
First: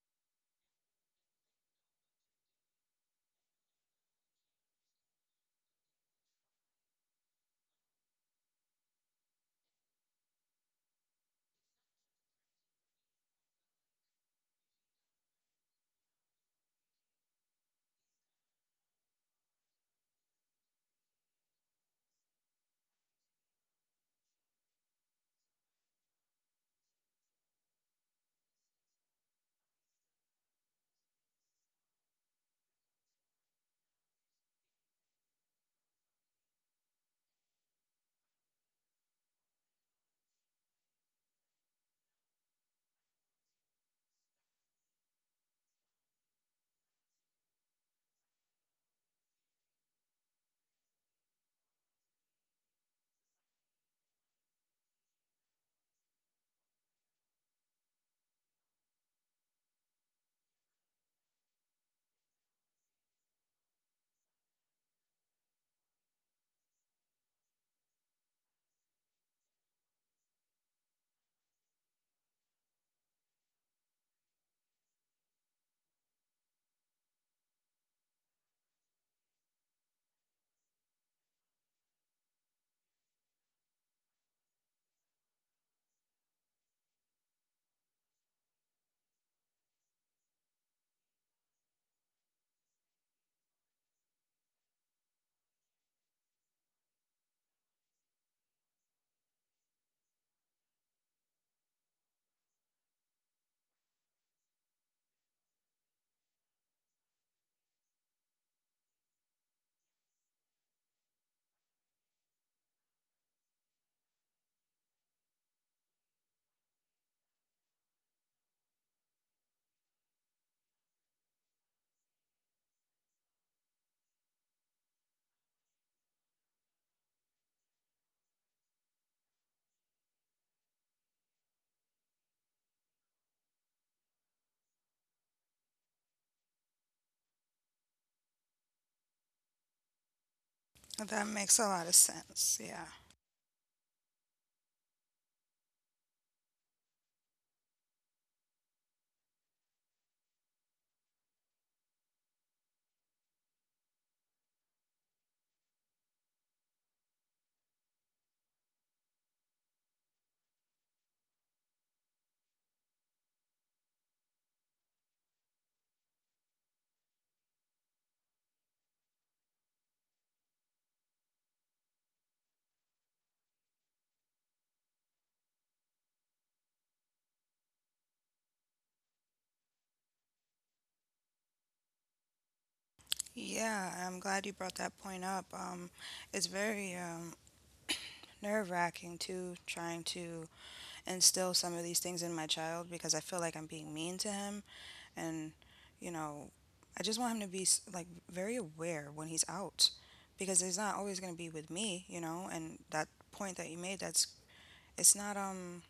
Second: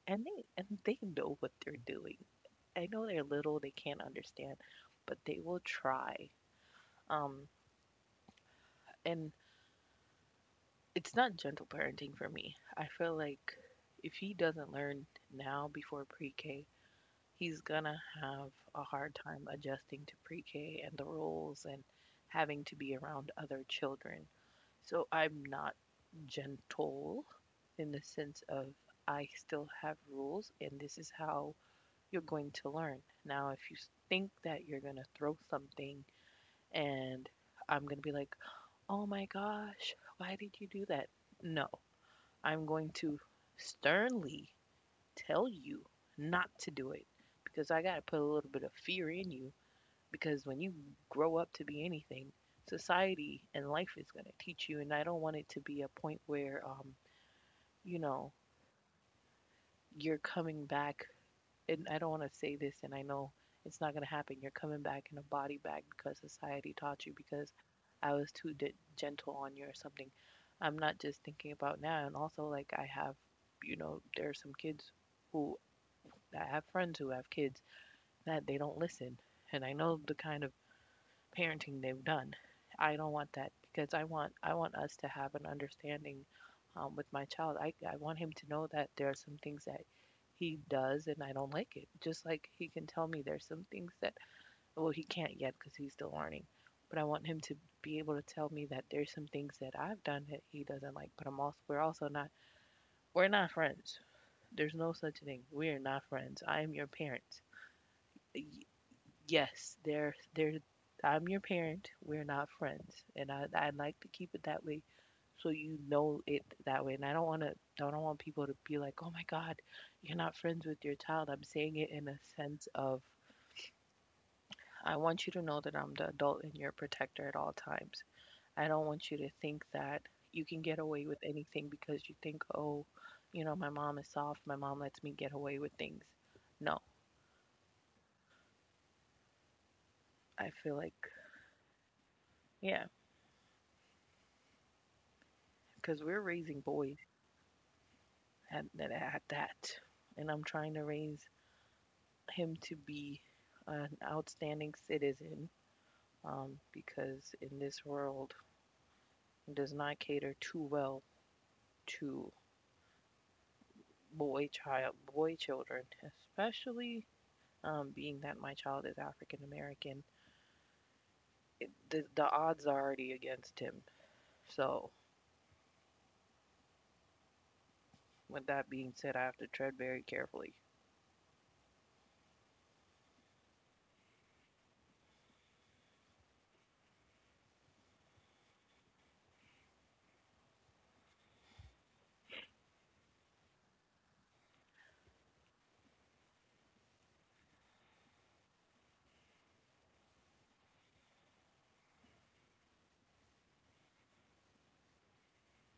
B: And they know what they're doing. I know they're little, they can't understand, but they will try. Um and it's not gentle parenting for me. I feel like if he doesn't learn now before pre-K, he's gonna have a hard time adjusting to pre-K and the rules and having to be around other children. So I'm not gentle in the sense of I still have rules, and this is how you're going to learn. Now, if you think that you're going to throw something and I'm going to be like, oh my gosh, why did you do that? No, I'm going to sternly tell you not to do it, because I got to put a little bit of fear in you, because when you grow up to be anything, society and life is going to teach you. And I don't want it to be a point where, you know, you're coming back. And I don't want to say this, and I know it's not going to happen. You're coming back in a body bag because society taught you because I was too gentle on you or something. I'm not just thinking about now. And also, like, I have, you know, there are some kids who, I have friends who have kids that they don't listen, and I know the kind of parenting they've done. I don't want that, because I want us to have an understanding, with my child. I want him to know that there are some things that he does and I don't like, it just like he can tell me there's some things that, well, he can't yet because he's still learning, but I want him to be able to tell me that there's some things that I've done that he doesn't like. But I'm also, we're also not, we're not friends. There's no such thing. We are not friends. I am your parent. Yes, they're I'm your parent. We're not friends, and I like to keep it that way, so you know it that way. And I don't want to, I don't want people to be like, oh my God, you're not friends with your child. I'm saying it in a sense of I want you to know that I'm the adult and your protector at all times. I don't want you to think that you can get away with anything because you think, oh, you know, my mom is soft. My mom lets me get away with things. No, I feel like
A: That makes a lot of sense.
B: yeah,
A: Yeah.
B: because we're raising boys, had that I had that, and I'm trying to raise him to be an outstanding citizen, because in this world it does not cater too well to boy children, especially being that my child is African American. The odds are already against him. So with that being said, I have to tread very carefully.
A: Yeah, I'm glad you brought that point up. It's very nerve wracking too, trying to instill some of these things in my child because I feel like I'm being mean to him and you know I just want him to be like very aware when he's out because he's not always going to be with me, you know. And that point that you made, that's, it's not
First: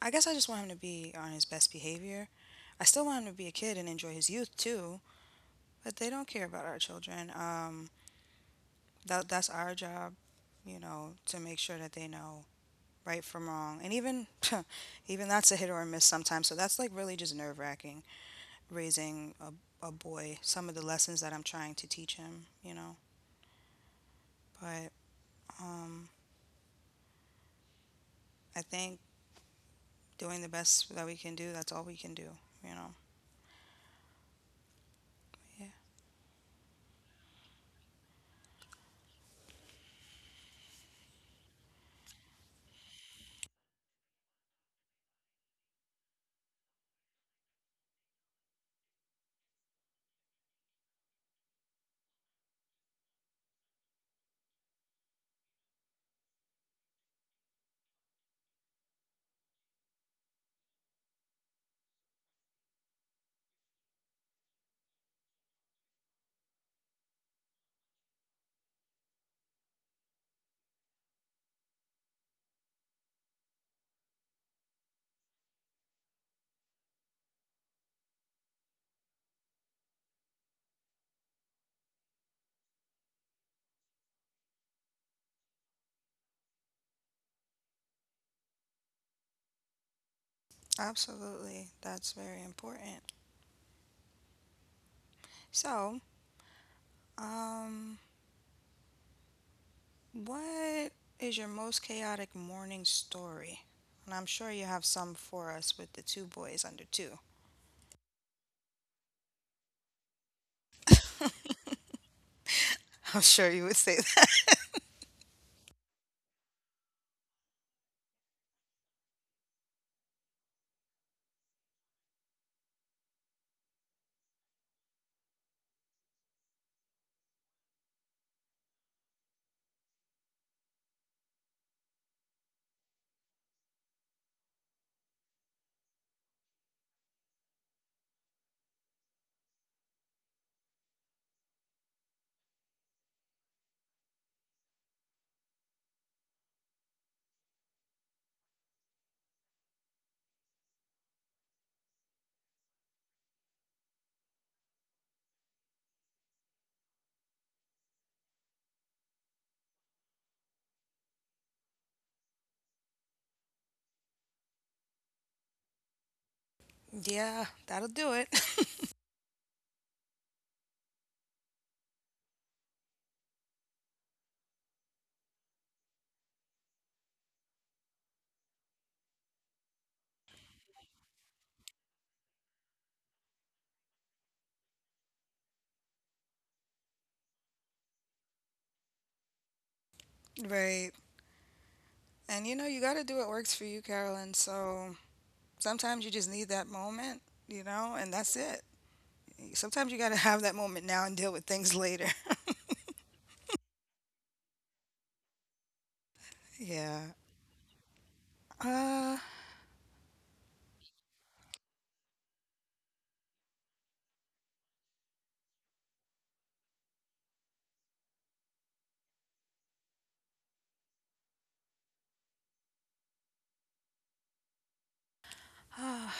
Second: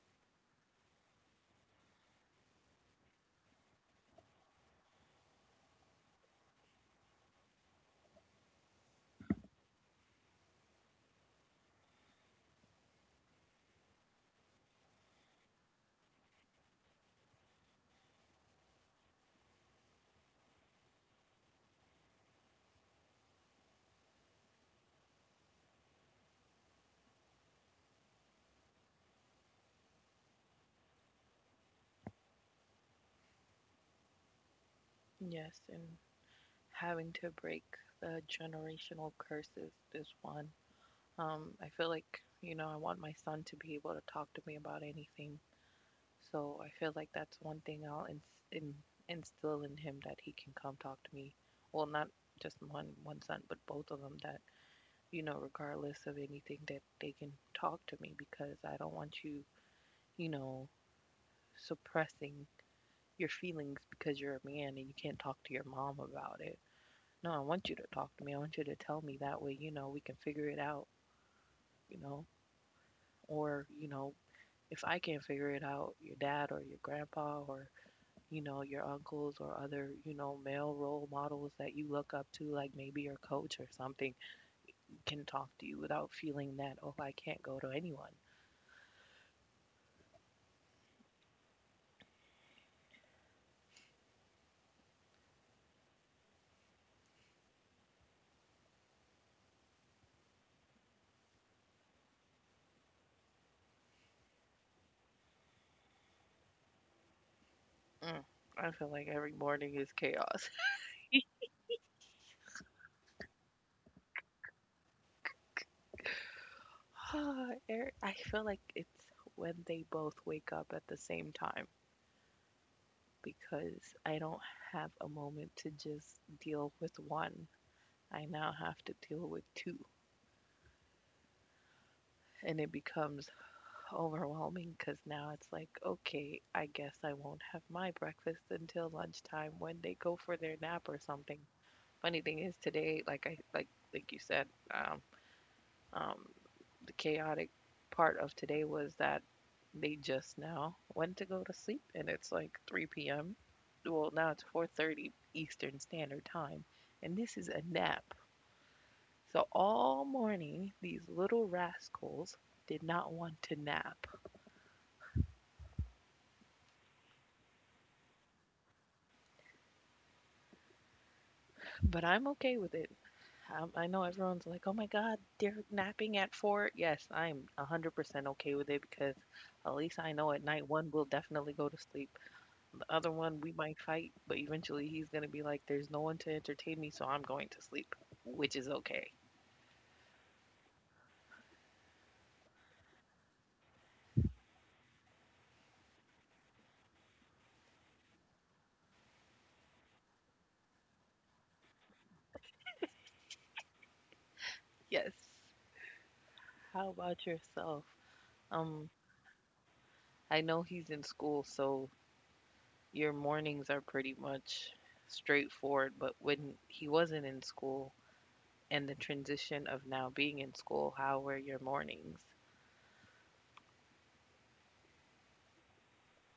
A: I guess I just want him to be on his best behavior. I still want him to be a kid and enjoy his youth too, but they don't care about our children. That's our job, you know, to make sure that they know right from wrong. And even even that's a hit or a miss sometimes, so that's like really just nerve wracking raising a boy, some of the lessons that I'm trying to teach him, you know. But um, I think doing the best that we can do, that's all we can do, you know.
B: Yes,
A: Yeah,
B: and having to break the generational curses is one. I feel like, you know, I want my son to be able to talk to me about anything. So I feel like that's one thing I'll instill in him, that he can come talk to me. Well, not just one son, but both of them, that, you know, regardless of anything, that they can talk to me, because I don't want you, you know, suppressing your feelings because you're a man and you can't talk to your mom about it. No, I want you to talk to me. I want you to tell me, that way, you know, we can figure it out, you know, or you know, if I can't figure it out, your dad or your grandpa or, you know, your uncles or other, you know, male role models that you look up to, like maybe your coach or something, can talk to you without feeling that, oh, I can't go to anyone.
A: absolutely. That's very important. So, um, what is your most chaotic morning story? And I'm sure you have some for us with the two boys under two.
B: Mm. I feel like every morning is chaos.
A: I'm sure you would say that.
B: I feel like it's when they both wake up at the same time, because I don't have a moment to just deal with one. I now have to deal with two. And it becomes overwhelming, because now it's like, okay, I guess I won't have my breakfast until lunchtime when they go for their nap or something. Funny thing is today, like I like you said, um, um, the chaotic part of today was that they just now went to go to sleep and it's like 3 p.m. Well, now it's 4:30 Eastern Standard Time, and this is a nap. So all morning, these little rascals did not want to nap,
A: Yeah, that'll do it.
B: but I'm okay with it. I know everyone's like, "Oh my God, they're napping at four." Yes, I'm 100% okay with it because at least I know at night one will definitely go to sleep. The other one, we might fight, but eventually he's gonna be like, "There's no one to entertain me, so I'm going to sleep," which is okay.
A: Right. And you know, you got to do what works for you, Carolyn. So sometimes you just need that moment, you know, and that's it. Sometimes you got to have that moment now and deal with things later.
B: Yes. How
A: Yeah.
B: about yourself? Um,
A: Uh,
B: I know he's in school, so your mornings are pretty much straightforward, but when he wasn't in school and the transition of now being in school, how were your mornings?
A: ah,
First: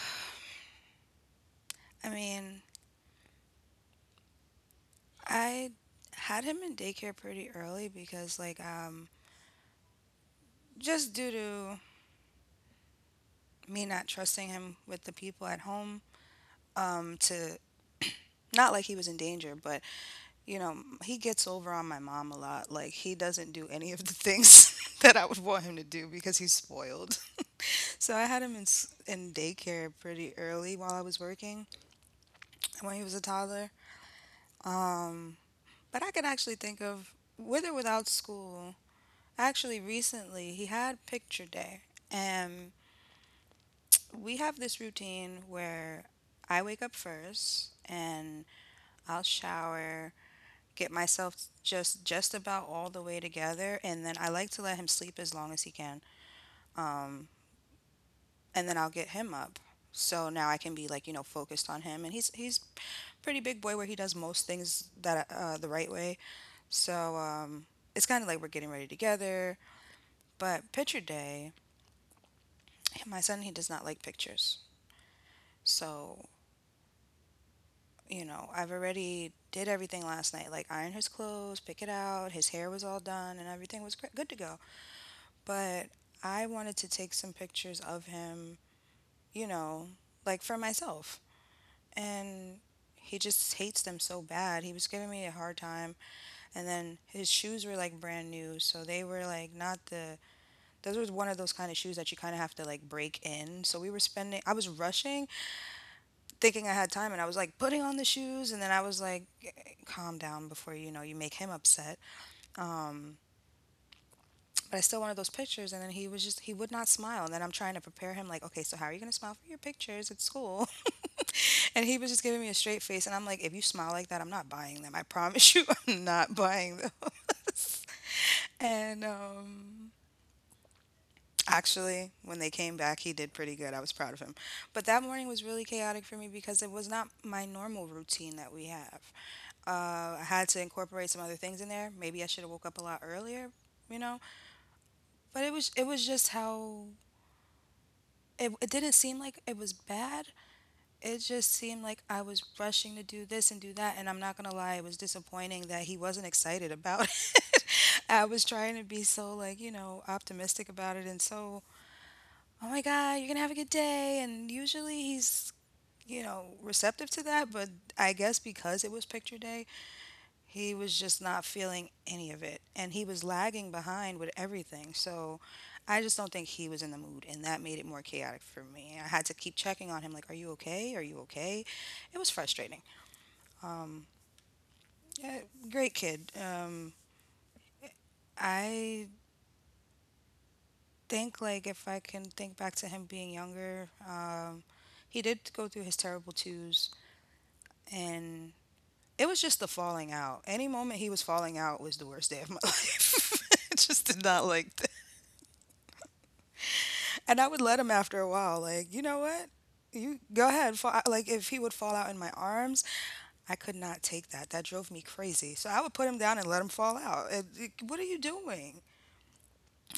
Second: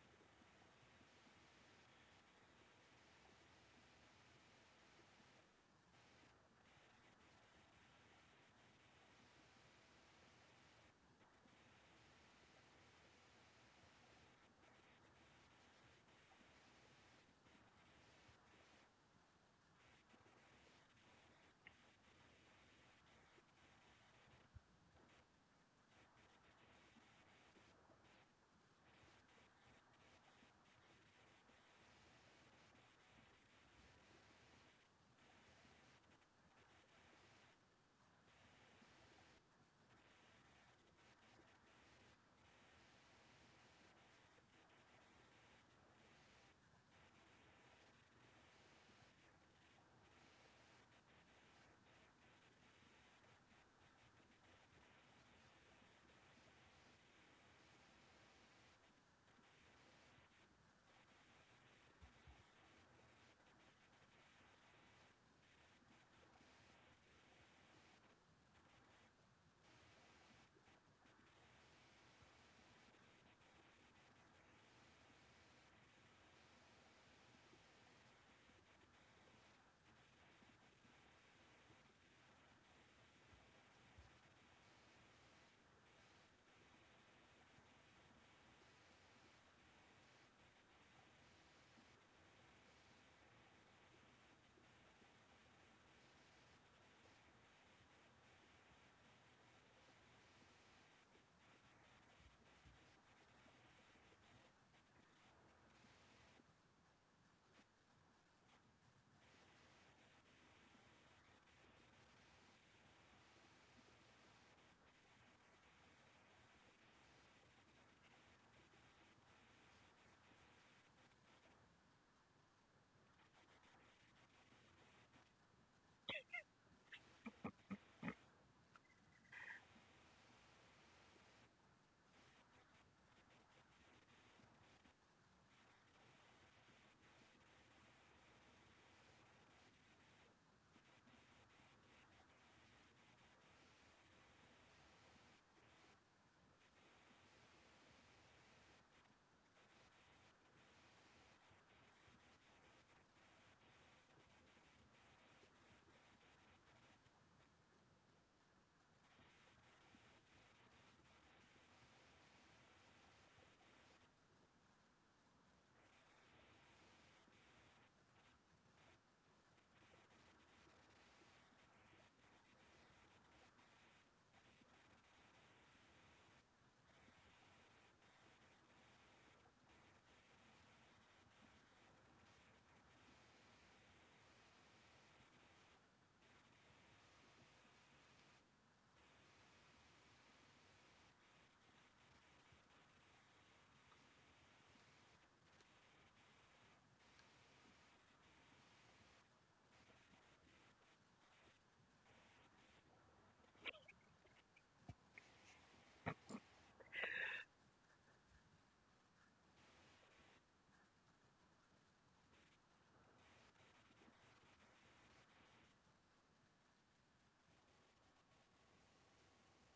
A: I mean, I had him in daycare pretty early because, like, just due to me not trusting him with the people at home, to not like he was in danger, but you know, he gets over on my mom a lot. Like, he doesn't do any of the things that I would want him to do because he's spoiled. So I had him in, in daycare pretty early while I was working when he was a toddler. Um, but I could actually think of, with or without school, actually recently he had picture day. And we have this routine where I wake up first and I'll shower, get myself just about all the way together, and then I like to let him sleep as long as he can. Um and then I'll get him up. So now I can be like, you know, focused on him, and he's pretty big boy where he does most things that the right way. So it's kind of like we're getting ready together, but picture day, my son, he does not like pictures. So, you know, I've already did everything last night, like iron his clothes, pick it out, his hair was all done and everything was good to go. But I wanted to take some pictures of him, you know, like for myself. And he just hates them so bad. He was giving me a hard time. And then his shoes were like brand new. So they were like not the, those was one of those kind of shoes that you kind of have to like break in. So I was rushing, thinking I had time. And I was like putting on the shoes. And then I was like, calm down before you make him upset. But I still wanted those pictures. And then he would not smile. And then I'm trying to prepare him, like, okay, so how are you going to smile for your pictures at school? And he was just giving me a straight face. And I'm like, if you smile like that, I'm not buying them. I promise you, I'm not buying them. And actually, when they came back, he did pretty good. I was proud of him. But that morning was really chaotic for me because it was not my normal routine that we have. I had to incorporate some other things in there. Maybe I should have woke up a lot earlier, you know. But it was just how it didn't seem like it was bad, it just seemed like I was rushing to do this and do that. And I'm not going to lie, it was disappointing that he wasn't excited about it. I was trying to be so, like, optimistic about it. And so, oh my God, you're going to have a good day. And usually he's, receptive to that. But I guess because it was picture day, he was just not feeling any of it. And he was lagging behind with everything. So I just don't think he was in the mood. And that made it more chaotic for me. I had to keep checking on him like, are you okay? Are you okay? It was frustrating. Um, yeah, great kid. I think like if I can think back to him being younger, he did go through his terrible twos, and it was just the falling out. Any moment he was falling out was the worst day of my life. I just did not like that. And I would let him after a while, like, you know what? You go ahead. Fall. Like, if he would fall out in my arms, I could not take that. That drove me crazy. So I would put him down and let him fall out. What are you doing?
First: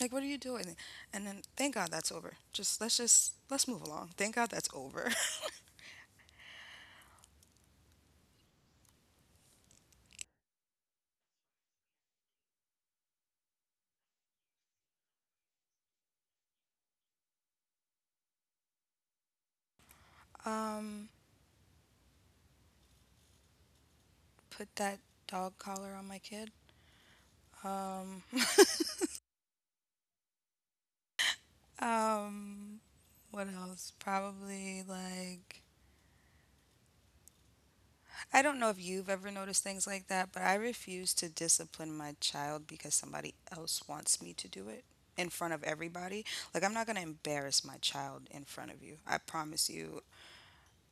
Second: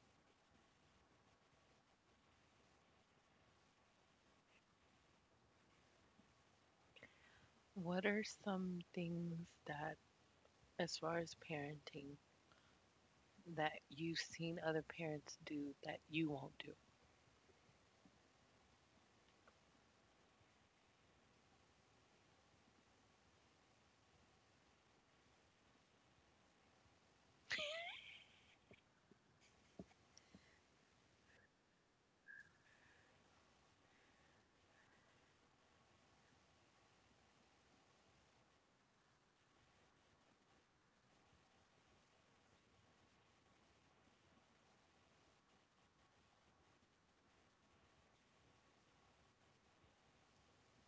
A: Like, what are you doing? And then thank God that's over. Just let's move along. Thank God that's over.
B: What are some things that, as far as parenting, that you've seen other parents do that you won't do?
A: Um, put that dog collar on my kid. Um, um, what else? Probably like I don't know if you've ever noticed things like that, but I refuse to discipline my child because somebody else wants me to do it in front of everybody. Like, I'm not going to embarrass my child in front of you. I promise you.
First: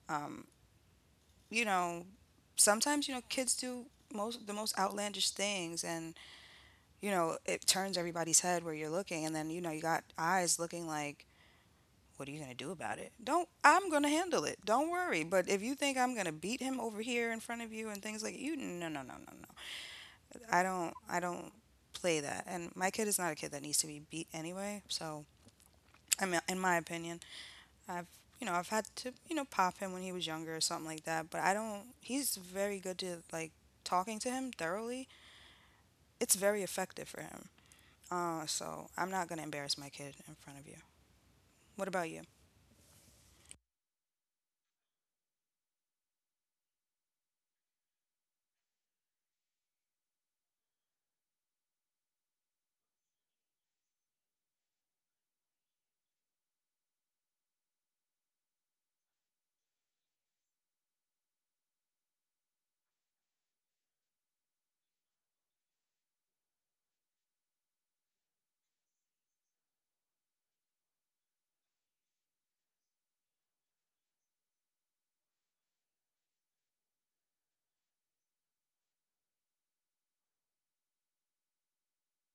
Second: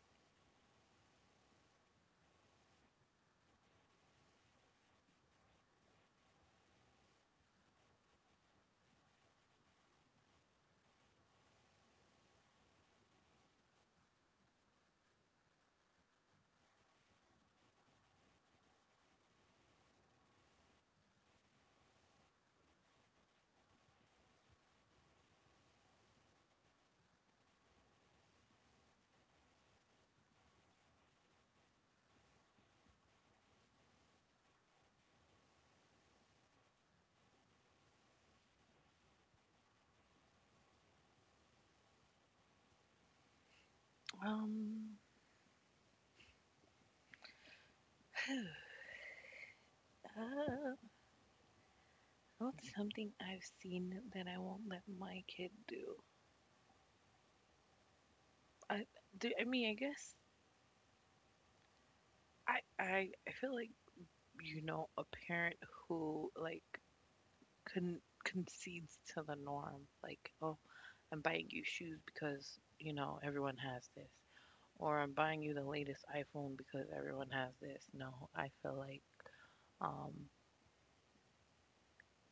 A: Um, you know, sometimes, kids do most the most outlandish things, and it turns everybody's head where you're looking. And then you got eyes looking like, what are you going to do about it? Don't. I'm going to handle it. Don't worry. But if you think I'm going to beat him over here in front of you and things like, you, no, no, no, no, no. I don't play that. And my kid is not a kid that needs to be beat anyway. So I mean, in my opinion, I've I've had to pop him when he was younger or something like that. But I don't. He's very good to like talking to him thoroughly. It's very effective for him. So I'm not gonna embarrass my kid in front of you. What about you?
B: Um, uh, what's something I've seen that I won't let my kid do? I do. I mean, I guess I feel like you know a parent who like concedes to the norm, like, oh, I'm buying you shoes because you know everyone has this. Or I'm buying you the latest iPhone because everyone has this. No, I feel like um,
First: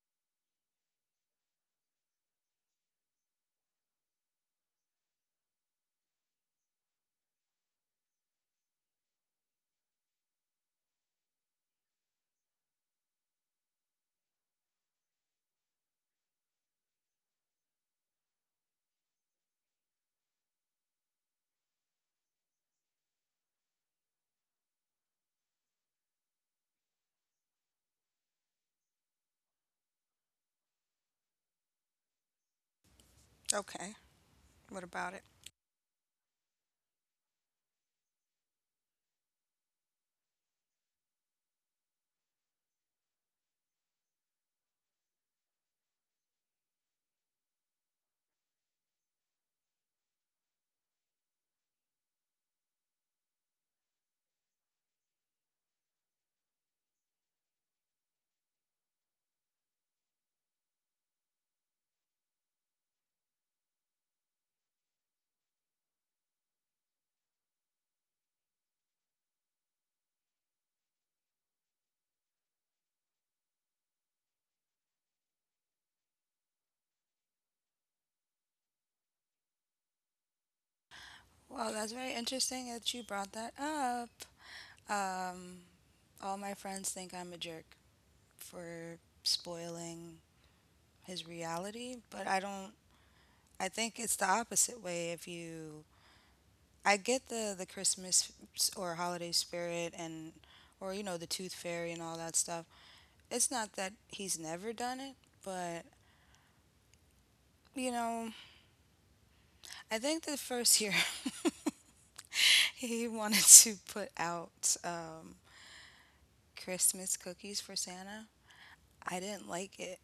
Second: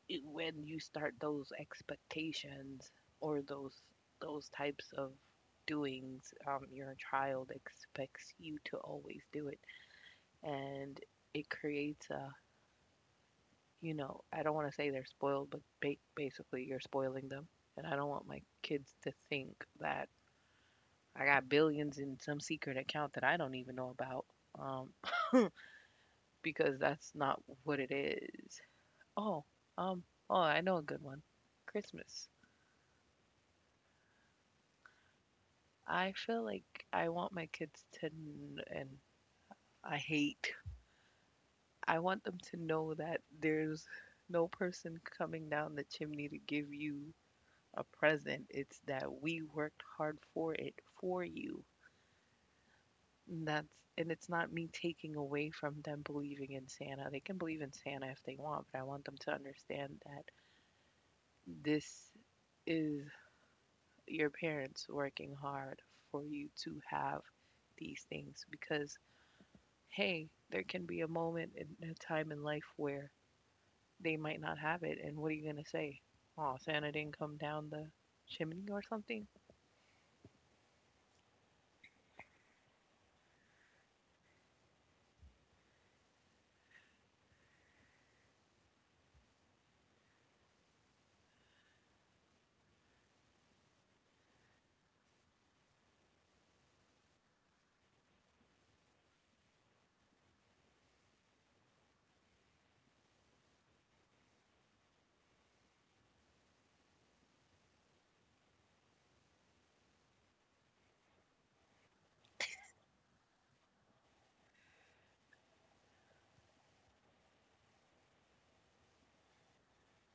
B: it, when you start those expectations or those types of doings, your child expects you to always do it, and it creates a, you know, I don't want to say they're spoiled, but basically you're spoiling them, and I don't want my kids to think that I got billions in some secret account that I don't even know about. Um, because that's not what it is. Oh, um, oh, I know a good one. Christmas.
A: Okay. What about it?
B: I feel like I want my kids to, and I hate, I want them to know that there's no person coming down the chimney to give you a present. It's that we worked hard for it for you. And that's, and it's not me taking away from them believing in Santa. They can believe in Santa if they want, but I want them to understand that this is your parents working hard for you to have these things, because hey, there can be a moment in a time in life where they might not have it, and what are you going to say? Oh, Santa didn't come down the chimney or something.
A: Well, that's very interesting that you brought that up. Um, all my friends think I'm a jerk for spoiling his reality, but I don't I think it's the opposite way. If you I get the or holiday spirit and, or the tooth fairy and all that stuff. It's not that he's never done it, but you know, I think the first year he wanted to put out Christmas cookies for Santa. I didn't like it.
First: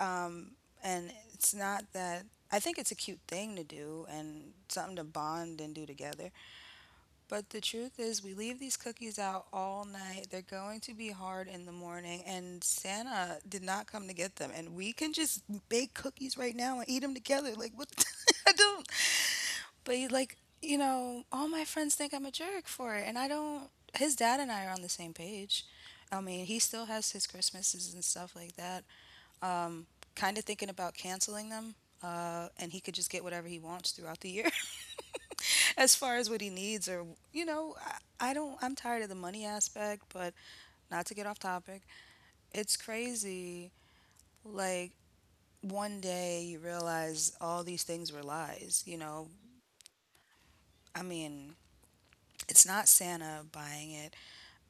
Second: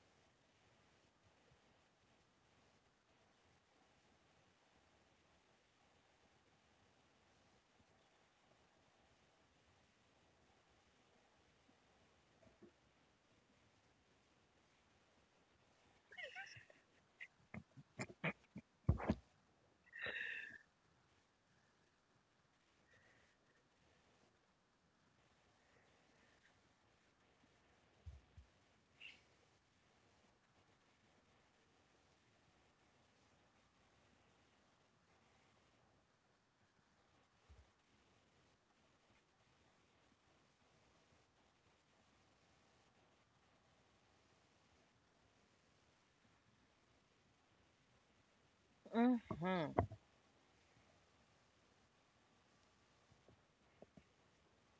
A: Um, and it's not that. I think it's a cute thing to do and something to bond and do together. But the truth is, we leave these cookies out all night. They're going to be hard in the morning, and Santa did not come to get them. And we can just bake cookies right now and eat them together. Like, what? I don't. But he's like, all my friends think I'm a jerk for it, and I don't. His dad and I are on the same page. I mean, he still has his Christmases and stuff like that. Um, kind of thinking about canceling them, and he could just get whatever he wants throughout the year. as far as what he needs, or you know I don't I'm tired of the money aspect. But not to get off topic, it's crazy. Like, one day you realize all these things were lies.
B: Mm-hmm.
A: I mean, it's not Santa buying it.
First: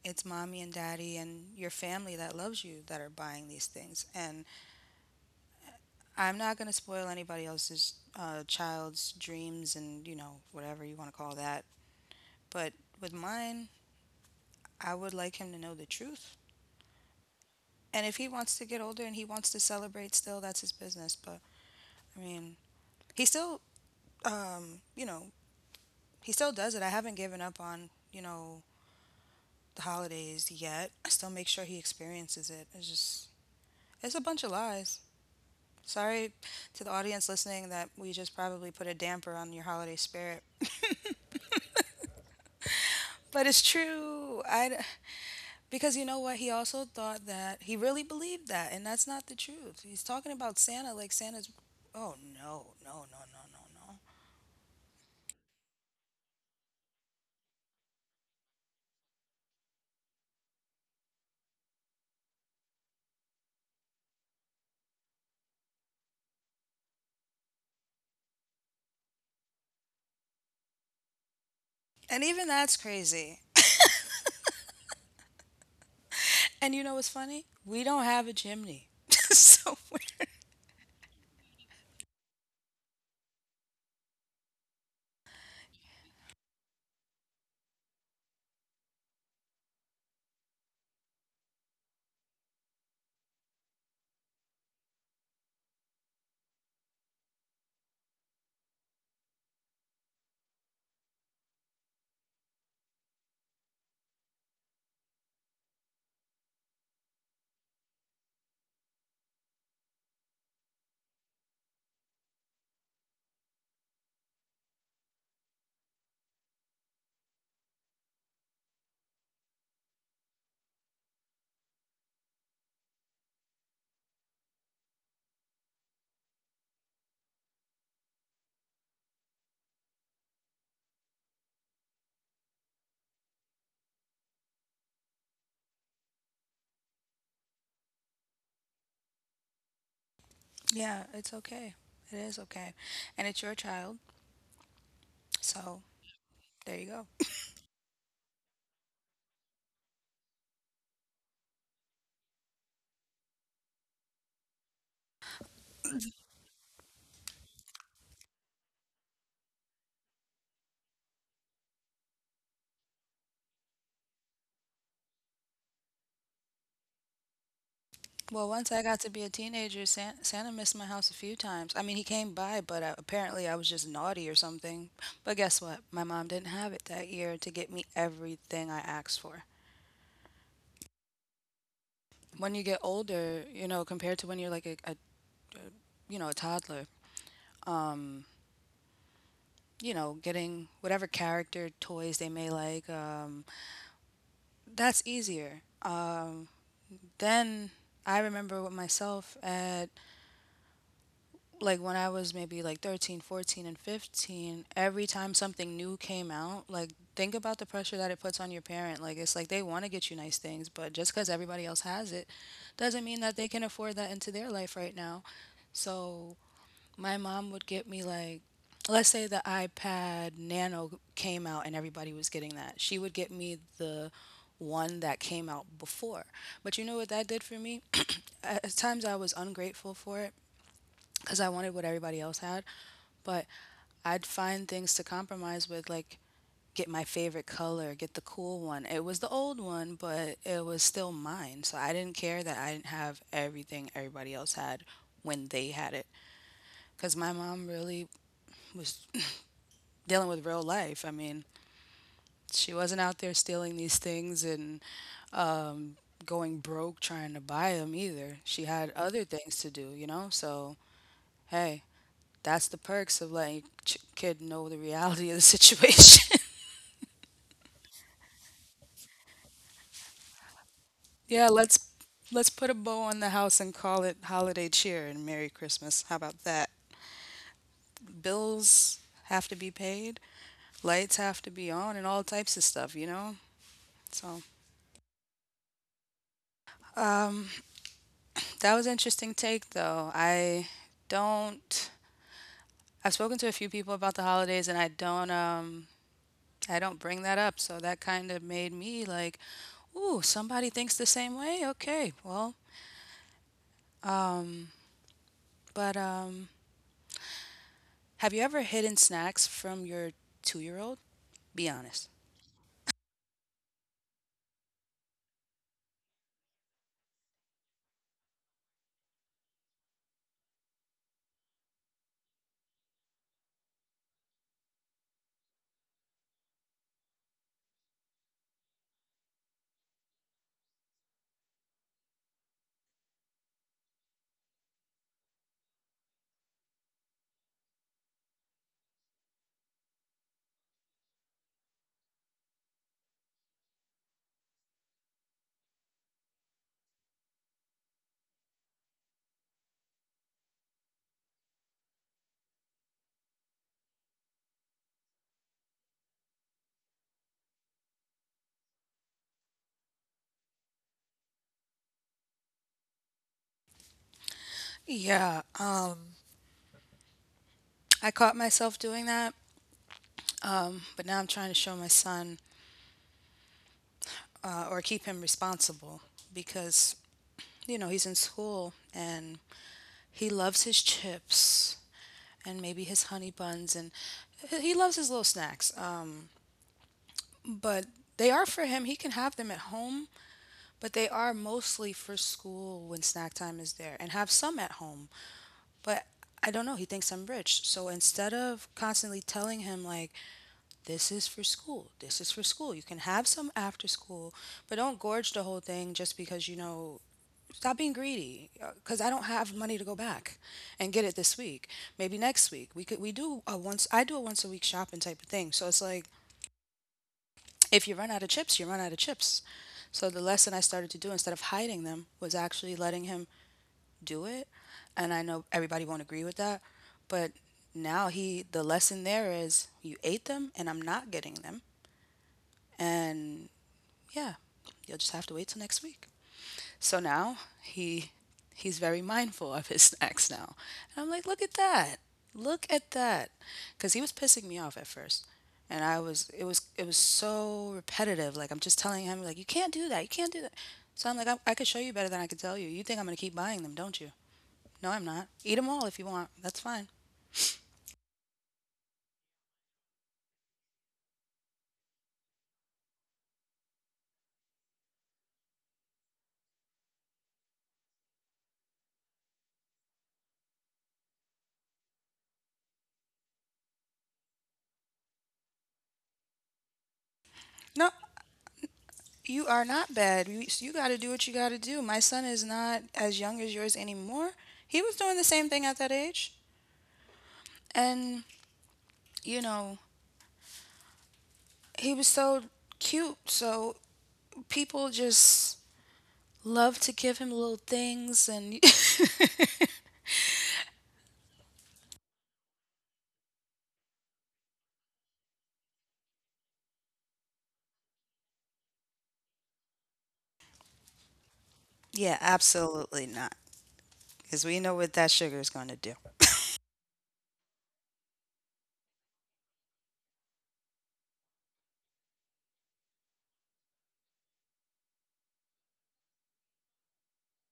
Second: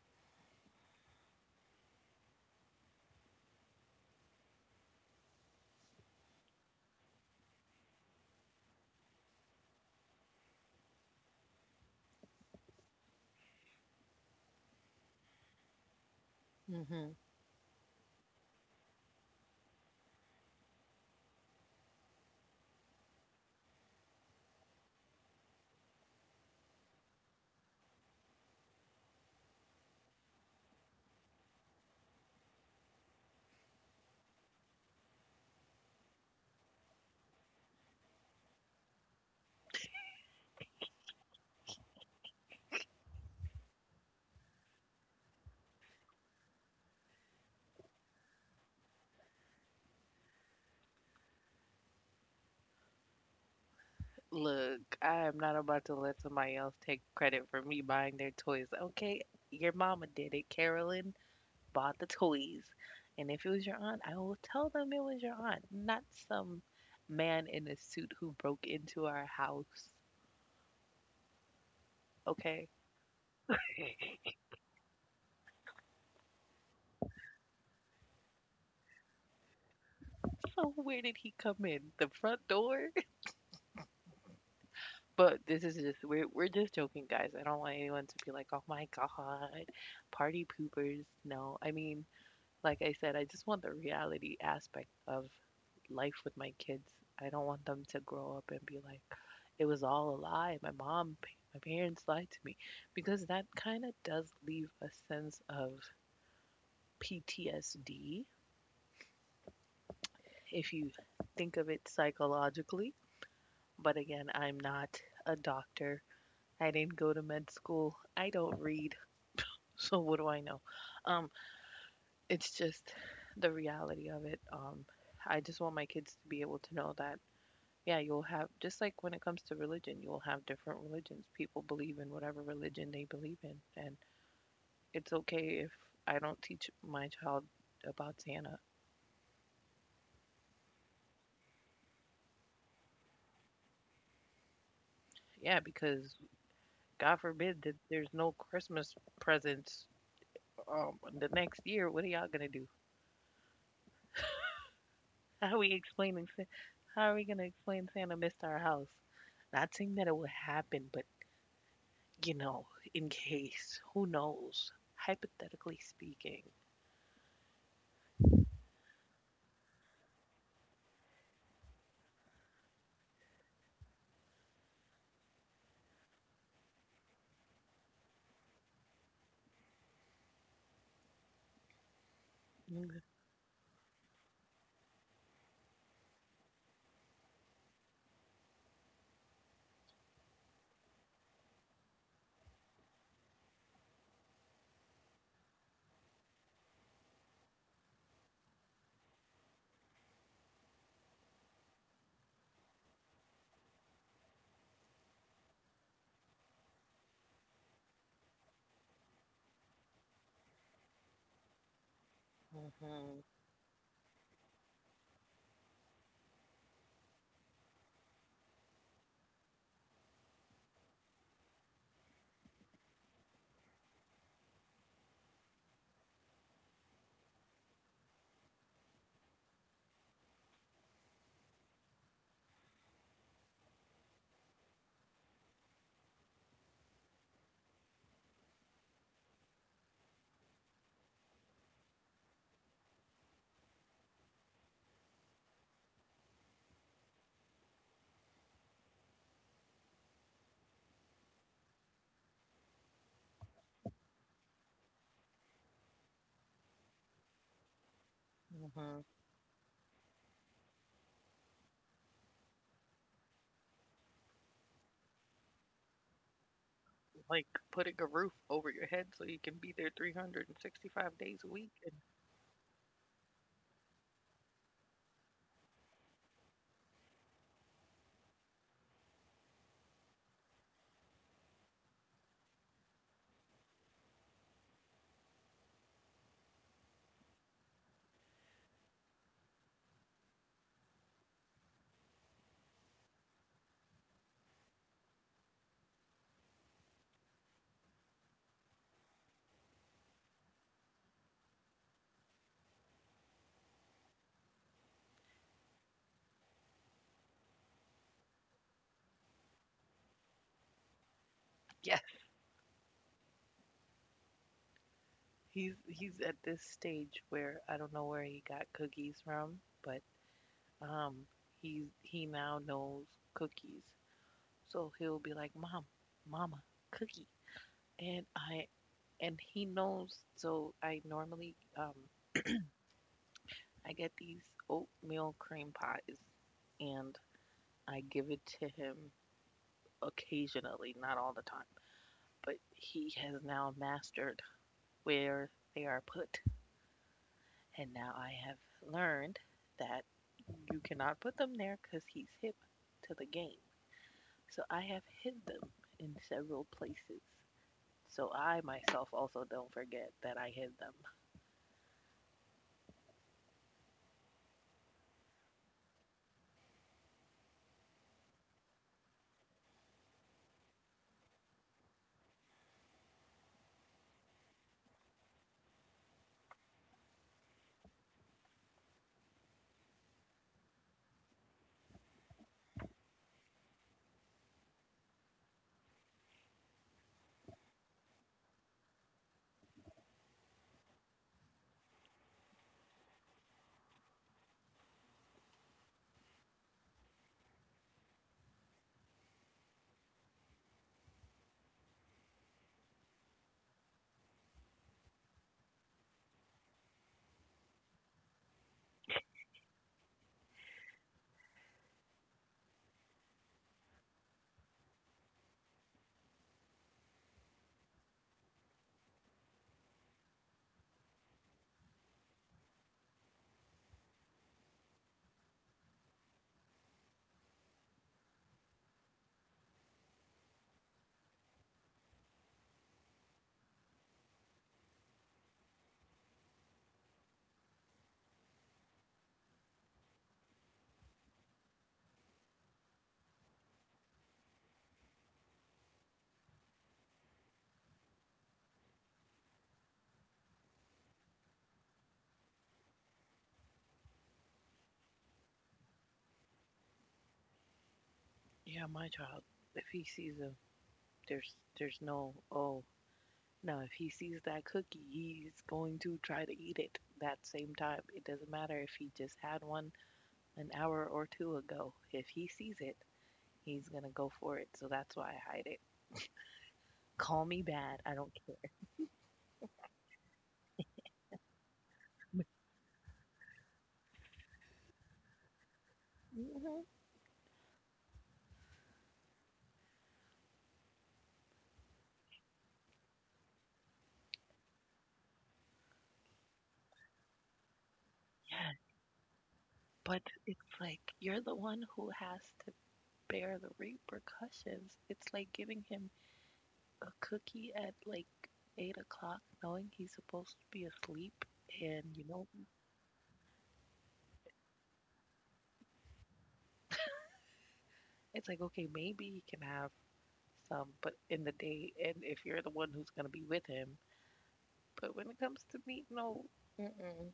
A: It's mommy and daddy and your family that loves you that are buying these things. And I'm not going to spoil anybody else's child's dreams and whatever you want to call that. But with mine, I would like him to know the truth.
B: Mm-hmm.
A: And if he wants to get older and he wants to celebrate still, that's his business. But I mean, he still, um, you know, he still does it. I haven't given up on, the holidays yet. I still make sure he experiences it. It's just, it's a bunch of lies. Sorry to the audience listening that we just probably put a damper on your holiday spirit. But it's true. Because you know what? He also thought that, he really believed that, and that's not the truth. He's talking about Santa like Santa's. Oh, no, no, no, no, no, no.
B: Look, I am not about to let somebody else take credit for me buying their toys, okay? Your mama did it, Carolyn, bought the toys. And if it was your aunt, I will tell them it was your aunt, not some man in a suit who broke into our house.
A: And even
B: Okay.
A: that's crazy. And you know what's funny? We don't have a chimney. So, we
B: So where did he come in? The front door? But this is just, we're just joking, guys. I don't want anyone to be like, "Oh my god, party poopers." No, I mean, like I said, I just want the reality aspect of life with my kids. I don't want them to grow up and be like, it was all a lie. My mom, my parents lied to me. Because that kind of does leave a sense of PTSD if you think of it psychologically. But again, I'm not a doctor. I didn't go to med school. I don't read. So what do I know? Um, it's just the reality of it. I just want my kids to be able to know that, yeah, you'll have, just like when it comes to religion, you'll have different religions. People believe in whatever religion they believe in, and it's okay if I don't teach my child about Santa.
A: yeah, it's okay. It is okay. And it's your child.
B: Yeah,
A: So,
B: because
A: there you go.
B: God forbid that there's no Christmas presents the next year. What are y'all gonna do? How are we explaining? How are we gonna explain Santa missed our house? Not saying that it will happen, but you know, in case, who knows? Hypothetically speaking.
A: Well, once I got to be a teenager, Santa missed my house a few times. I mean, he came by, but apparently I was just naughty or something. But guess what? My mom didn't have it that year to get me everything I asked for. When you get
B: Hmm.
A: older, compared to when you're like a a toddler, um, getting whatever character toys they may like, that's easier. Then I remember with myself at like when I was maybe like 13, 14, and 15, every time something new came out. Like, think about the pressure that it puts on your parent. Like, it's like they want to get you nice things, but just because everybody else has it doesn't mean that they can afford that into their life right now. So my mom would get me, like, let's say the iPad Nano came out and everybody was getting that. She would get me the one that came out before. But you know what that did for me? At times I was ungrateful for it cuz I wanted what everybody else had, but I'd find things to compromise with, like get my favorite color, get the cool one. It was the old one, but it was still mine. So I didn't care that I didn't have everything everybody else had when they had it. Because my mom really was dealing with real life. I mean, she wasn't out there stealing these things and going broke trying to buy them either.
B: Hmm.
A: She had other things to do, you know? So, hey, that's the perks of letting your kid know the reality of the situation.
B: Like putting a roof over your head so you can be there 365 days a week.
A: Yeah,
B: And
A: let's put a bow on the house and call it holiday cheer and Merry Christmas. How about that? Bills have to be paid, lights have to be on, and all types of stuff, you know. So, um that was an interesting take, though. I don't I've spoken to a few people about the holidays, and I don't bring that up. So that kind of made me like, ooh, somebody thinks the same way? Okay. Well, um but have you ever hidden snacks from your 2-year-old? Be honest.
B: yeah, he's at this stage where I don't know where he got cookies from, but um, he's he now knows cookies. So he'll be like, "Mom, Mama, cookie," and I, and he knows. So I normally I get these oatmeal cream pies, and I give it to him occasionally, not all the time, but he has now mastered where they are put. And now I have learned that you cannot put them there because he's hip to the game. So I have hid them in several places. So I myself also don't forget that I hid them.
A: Yeah, I caught myself doing that. But now I'm trying to show my son or keep him responsible because you know, he's in school and he loves his chips, and maybe his honey buns, and he loves his little snacks, but they are for him. He can have them at home, but they are mostly for school when snack time is there, and have some at home. But I don't know, he thinks I'm rich. So instead of constantly telling him like this is for school, this is for school, you can have some after school, but don't gorge the whole thing just because. Stop being greedy, because I don't have money to go back and get it this week. Maybe next week. We could we do a once I do a once a week shopping type of thing. So it's like if you run out of chips, you run out of chips. So the lesson I started to do instead of hiding them was actually letting him do it. And I know everybody won't agree with that, but now he the lesson there is you ate them and I'm not getting them. And yeah, you'll just have to wait till next week. So now he's very mindful of his snacks now. And I'm like, look at that. Look at that. Cuz he was pissing me off at first. And I was it was it was so repetitive. Like I'm just telling him like you can't do that. You can't do that. So I'm like I could show you better than I could tell you. You think I'm going to keep buying them, don't you? No, I'm not. Eat them all if you want. That's fine.
B: Yeah, my child. If he sees them, there's no, oh no. If he sees that cookie, he's going to try to eat it that same time. It doesn't matter if he just had one an hour or two ago. If he sees it, he's gonna go for it, so that's why I hide it. Call me
A: No,
B: bad, I don't care.
A: you are not bad. You got to do what you got to do. My son is not as young as yours anymore. He was doing the same thing at that age.
B: Hmm.
A: And, you know, he was so cute. So people just love to give him little things and
B: Yeah, but it's like you're the one who has to bear the repercussions. It's like giving him a cookie at like 8 o'clock, knowing he's supposed to be asleep,
A: yeah,
B: and you know,
A: absolutely not. Because we know what that sugar is going to do.
B: it's like, okay, maybe he can have some, but in the day, and if you're the one who's gonna be with him, but when it comes to me, no. Mm-mm.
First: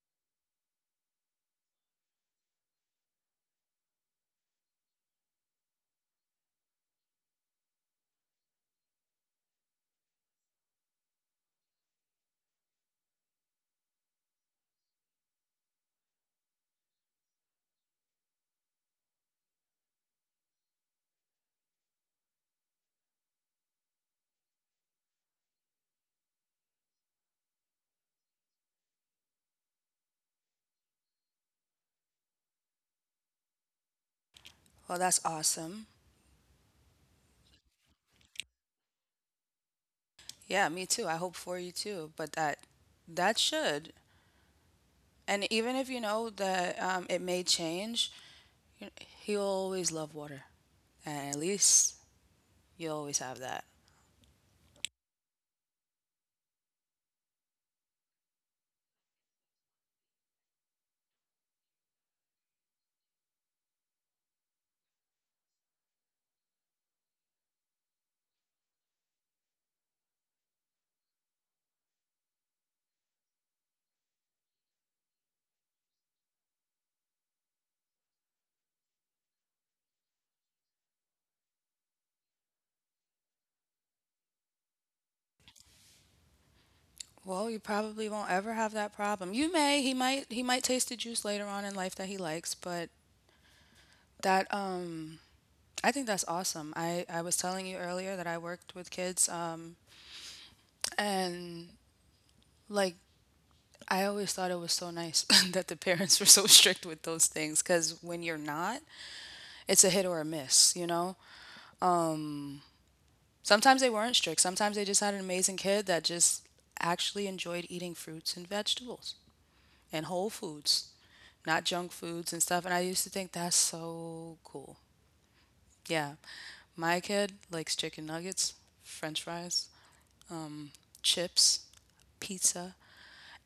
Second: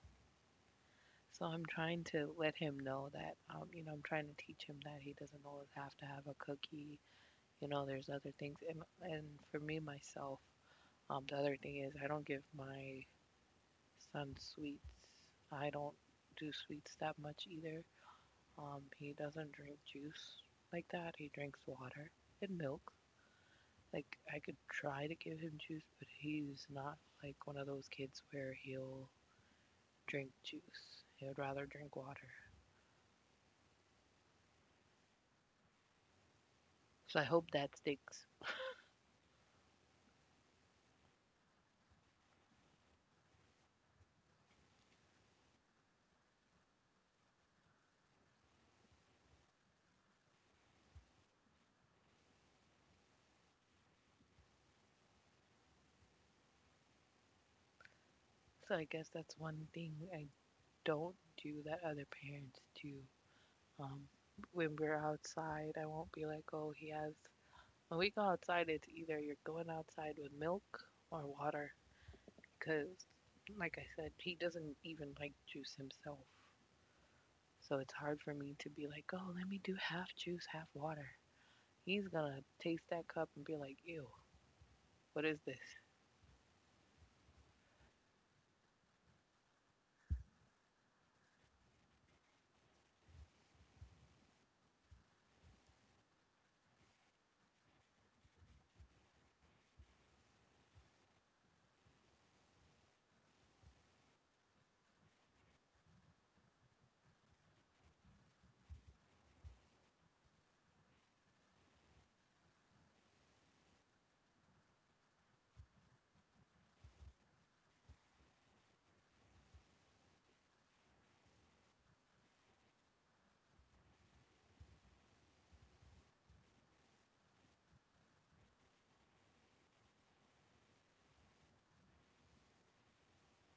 B: So I'm trying to let him know that, you know, I'm trying to teach him that he doesn't always have to have a cookie. You know, there's other things. And for me, myself, the other thing is I don't give my son sweets. I don't do sweets that much either. He doesn't drink juice like that. He drinks water and milk. Like, I could try to give him juice, but he's not like one of those kids where he'll drink juice. He would rather drink water.
A: Well, that's awesome.
B: So I hope that sticks.
A: Yeah, me too. I hope for you too. But that should. And even if you know that it may change, you- he'll always love water. And at least you'll always have that.
B: So I guess that's one thing I don't do that other parents do. Um, when we're outside, I won't be like, oh, he has. When we go outside, it's either you're going outside with milk or water. Because, like I said, he doesn't even like juice himself. So it's hard for me to be like, oh, let me do half juice, half water. He's going to taste that cup and be like, ew, what is this?
A: Well, you probably won't ever have that problem. You may, he might taste the juice later on in life that he likes, but That I think that's awesome. I was telling you earlier that I worked with kids and like I always thought it was so nice that the parents were so strict with those things, cuz when you're not, it's a hit or a miss, you know? Sometimes they weren't strict. Sometimes they just had an amazing kid that just actually enjoyed eating fruits and vegetables and whole foods, not junk foods and stuff. And I used to think that's so cool. Yeah. My kid likes chicken nuggets, french fries, chips, pizza.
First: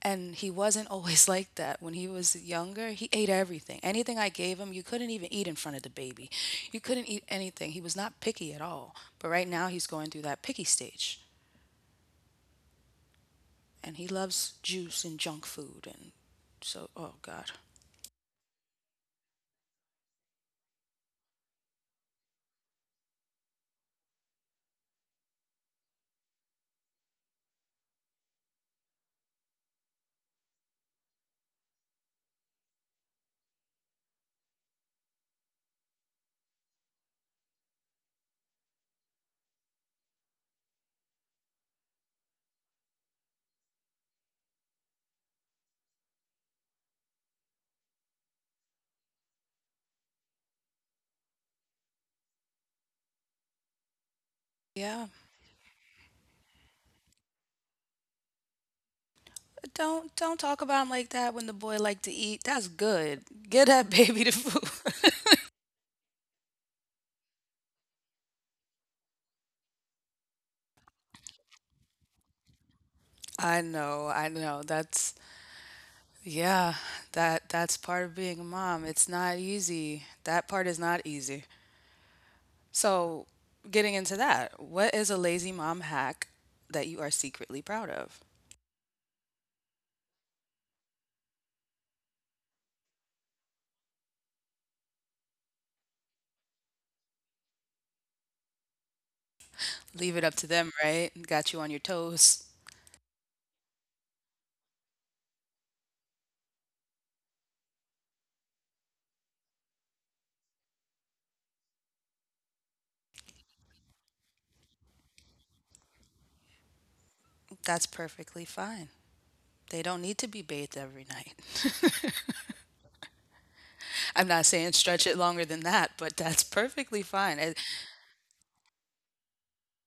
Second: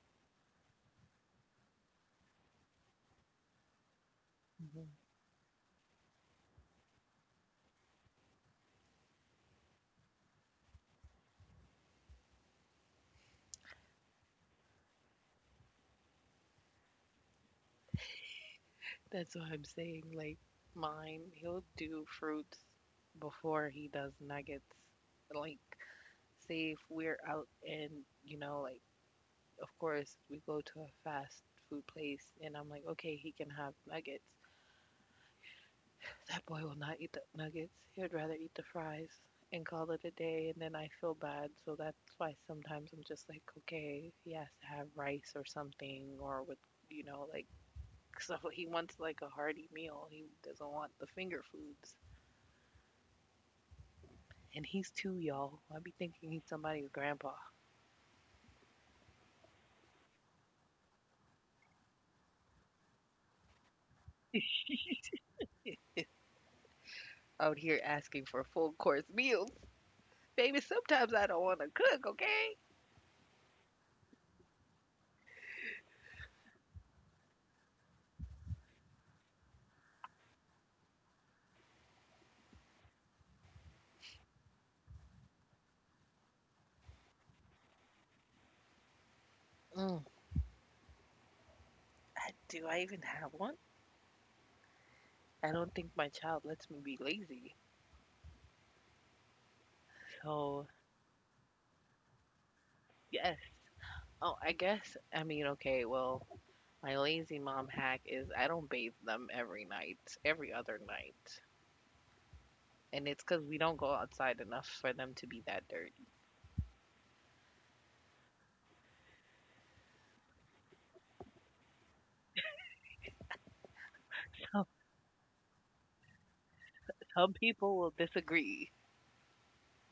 A: And he wasn't always like that. When he was younger, he ate everything. Anything I gave him, you
B: Mm-hmm.
A: couldn't even eat in front of the baby. You couldn't eat anything. He was not picky at all. But right now, he's going through that picky stage. And he loves juice and junk food. And so, oh God.
B: That's what I'm saying. Like mine, he'll do fruits before he does nuggets. Like, say if we're out and, you know, like, of course, we go to a fast food place and I'm like, okay, he can have nuggets. That boy will not eat the nuggets. He would rather eat the fries and call it a day. And then I feel bad. So that's why sometimes I'm just like, okay, he has to have rice or something, or with, you know, like, so he wants like a hearty meal. He doesn't want the finger foods. And he's
A: Yeah,
B: two, y'all. I be thinking he's somebody's grandpa
A: don't talk about him like that when the boy like to eat. That's good. Get that baby the food.
B: out here asking for full course meals. Baby, sometimes I don't want to cook, okay?
A: I know, I know. That's… Yeah, that's part of being a mom. It's not easy. That part is not easy. So, getting into that, what is a lazy mom hack that you are secretly proud of?
B: Mm, I, do I even have one? I don't think my child lets me be lazy.
A: Leave it
B: So,
A: up to them, right? Got you on your toes.
B: yes. Oh, I guess, I mean, okay, well, my lazy mom hack is I don't bathe them every night, every other night. And it's because we don't go outside enough for them to be that dirty.
A: That's perfectly fine. They don't need to be bathed every night. I'm not saying stretch it longer than that, but that's perfectly
B: Some
A: fine.
B: people will disagree.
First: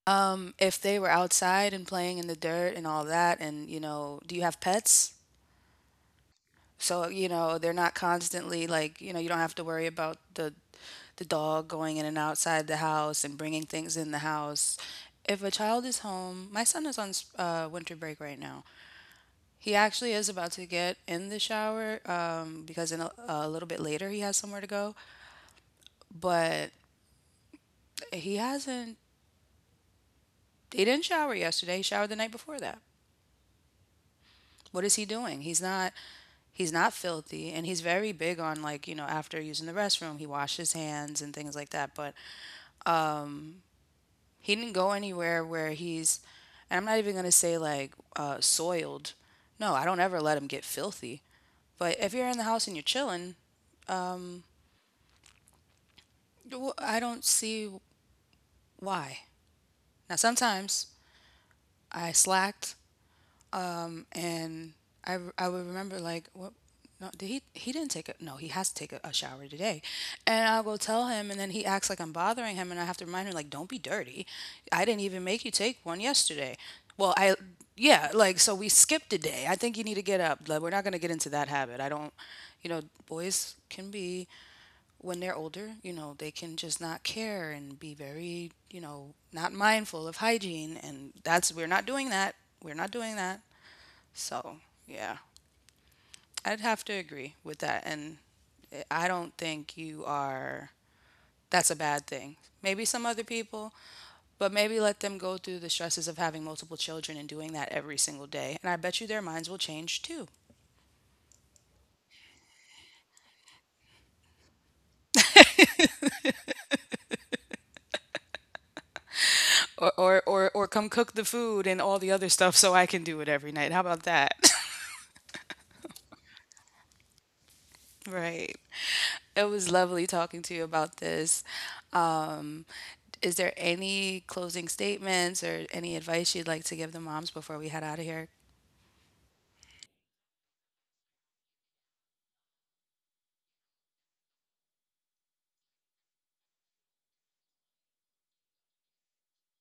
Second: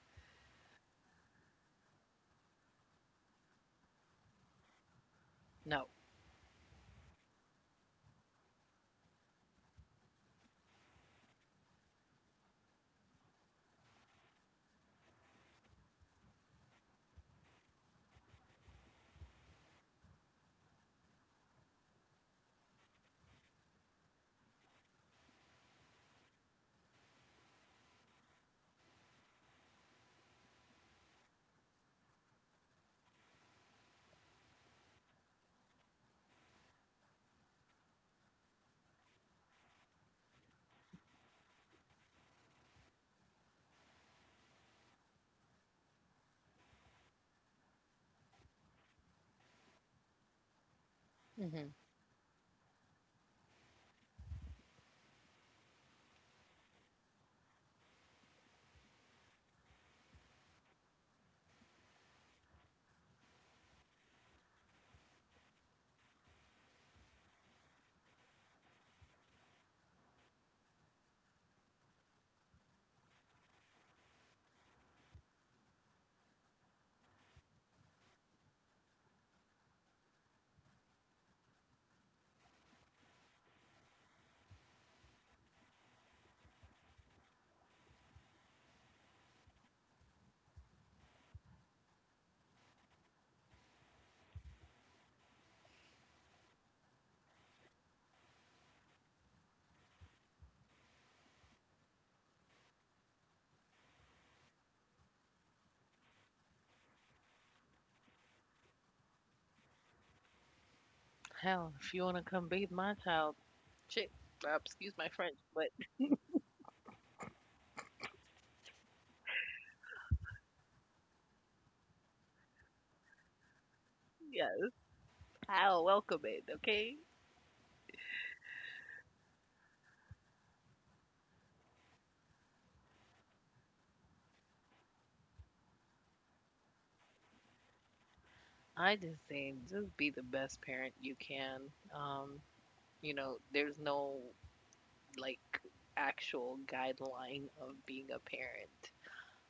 A: If they were outside and playing in the dirt and all that, and you know, do you have pets?
B: No.
A: So, you know, they're not constantly like, you know, you don't have to worry about the dog going in and outside the house and bringing things in the house. If a child is home, my son is on winter break right now. He actually is about to get in the shower because in a little bit later he has somewhere to go. But he hasn't. He didn't shower yesterday. He showered the night before that. What is he doing? He's not. He's not filthy, and he's very big on like you know after using the restroom, he washed his hands and things like that. But he didn't go anywhere where and I'm not even going to say like soiled. No, I don't ever let him get filthy.
B: Hmm.
A: But if you're in the house and you're chilling, I don't see why. Now, sometimes I slacked and I would remember like what, no did he didn't take a, no he has to take a shower today, and I'll go tell him and then he acts like I'm bothering him and I have to remind him like don't be dirty. I didn't even make you take one yesterday. Well I yeah like so we skipped a day, I think you need to get up, like we're not gonna get into that habit. I don't… You know, boys can be, when they're older, you know, they can just not care and be very, you know, not mindful of hygiene, and that's… we're not doing that. We're not doing that. So, yeah, I'd have to agree with that. And I don't think you are, that's a bad thing. Maybe some other people, but maybe let them go through the stresses of having multiple children and doing that every single day. And I bet you their minds will change too.
B: Hell, if you want to come bathe my child, shit. Excuse my French, but
A: Or come cook the food and all the other stuff so I can do it every night. How about that?
B: yeah, I'll welcome it, okay?
A: Right. It was lovely talking to you about this. Um, is there any closing statements or any advice you'd like to give the moms before we head out of here?
B: I just say, just be the best parent you can. Um, you know, there's no like actual guideline of being a parent.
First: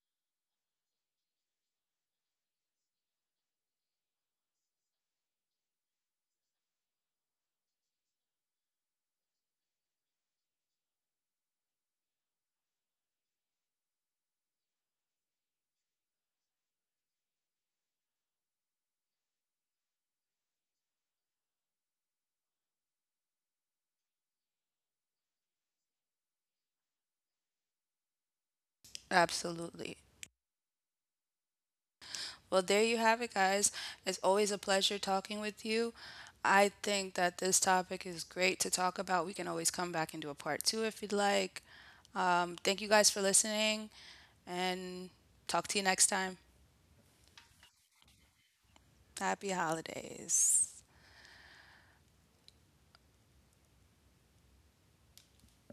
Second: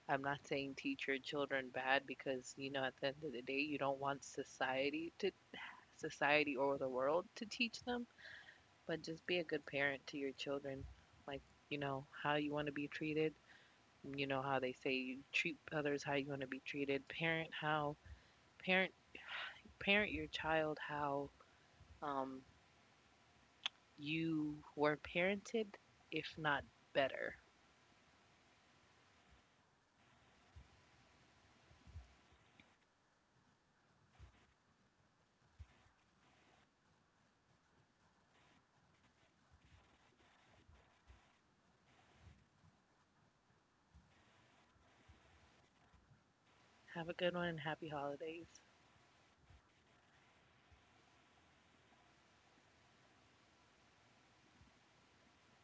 B: I'm not saying teach your children bad, because you know at the end of the day you don't want society to, society or the world to teach them, but just be a good parent to your children. Like, you know, how you want to be treated. Mm, you know how they say you treat others how you want to be treated. Parent parent your child how, um, you were parented, if not better.
A: Absolutely. Well, there you have it, guys. It's always a pleasure talking with you. I think that this topic is great to talk about. We can always come back and do a part two if you'd like. Thank you guys for listening, and talk to you next time.
B: Have a good one and happy holidays.
A: Happy holidays.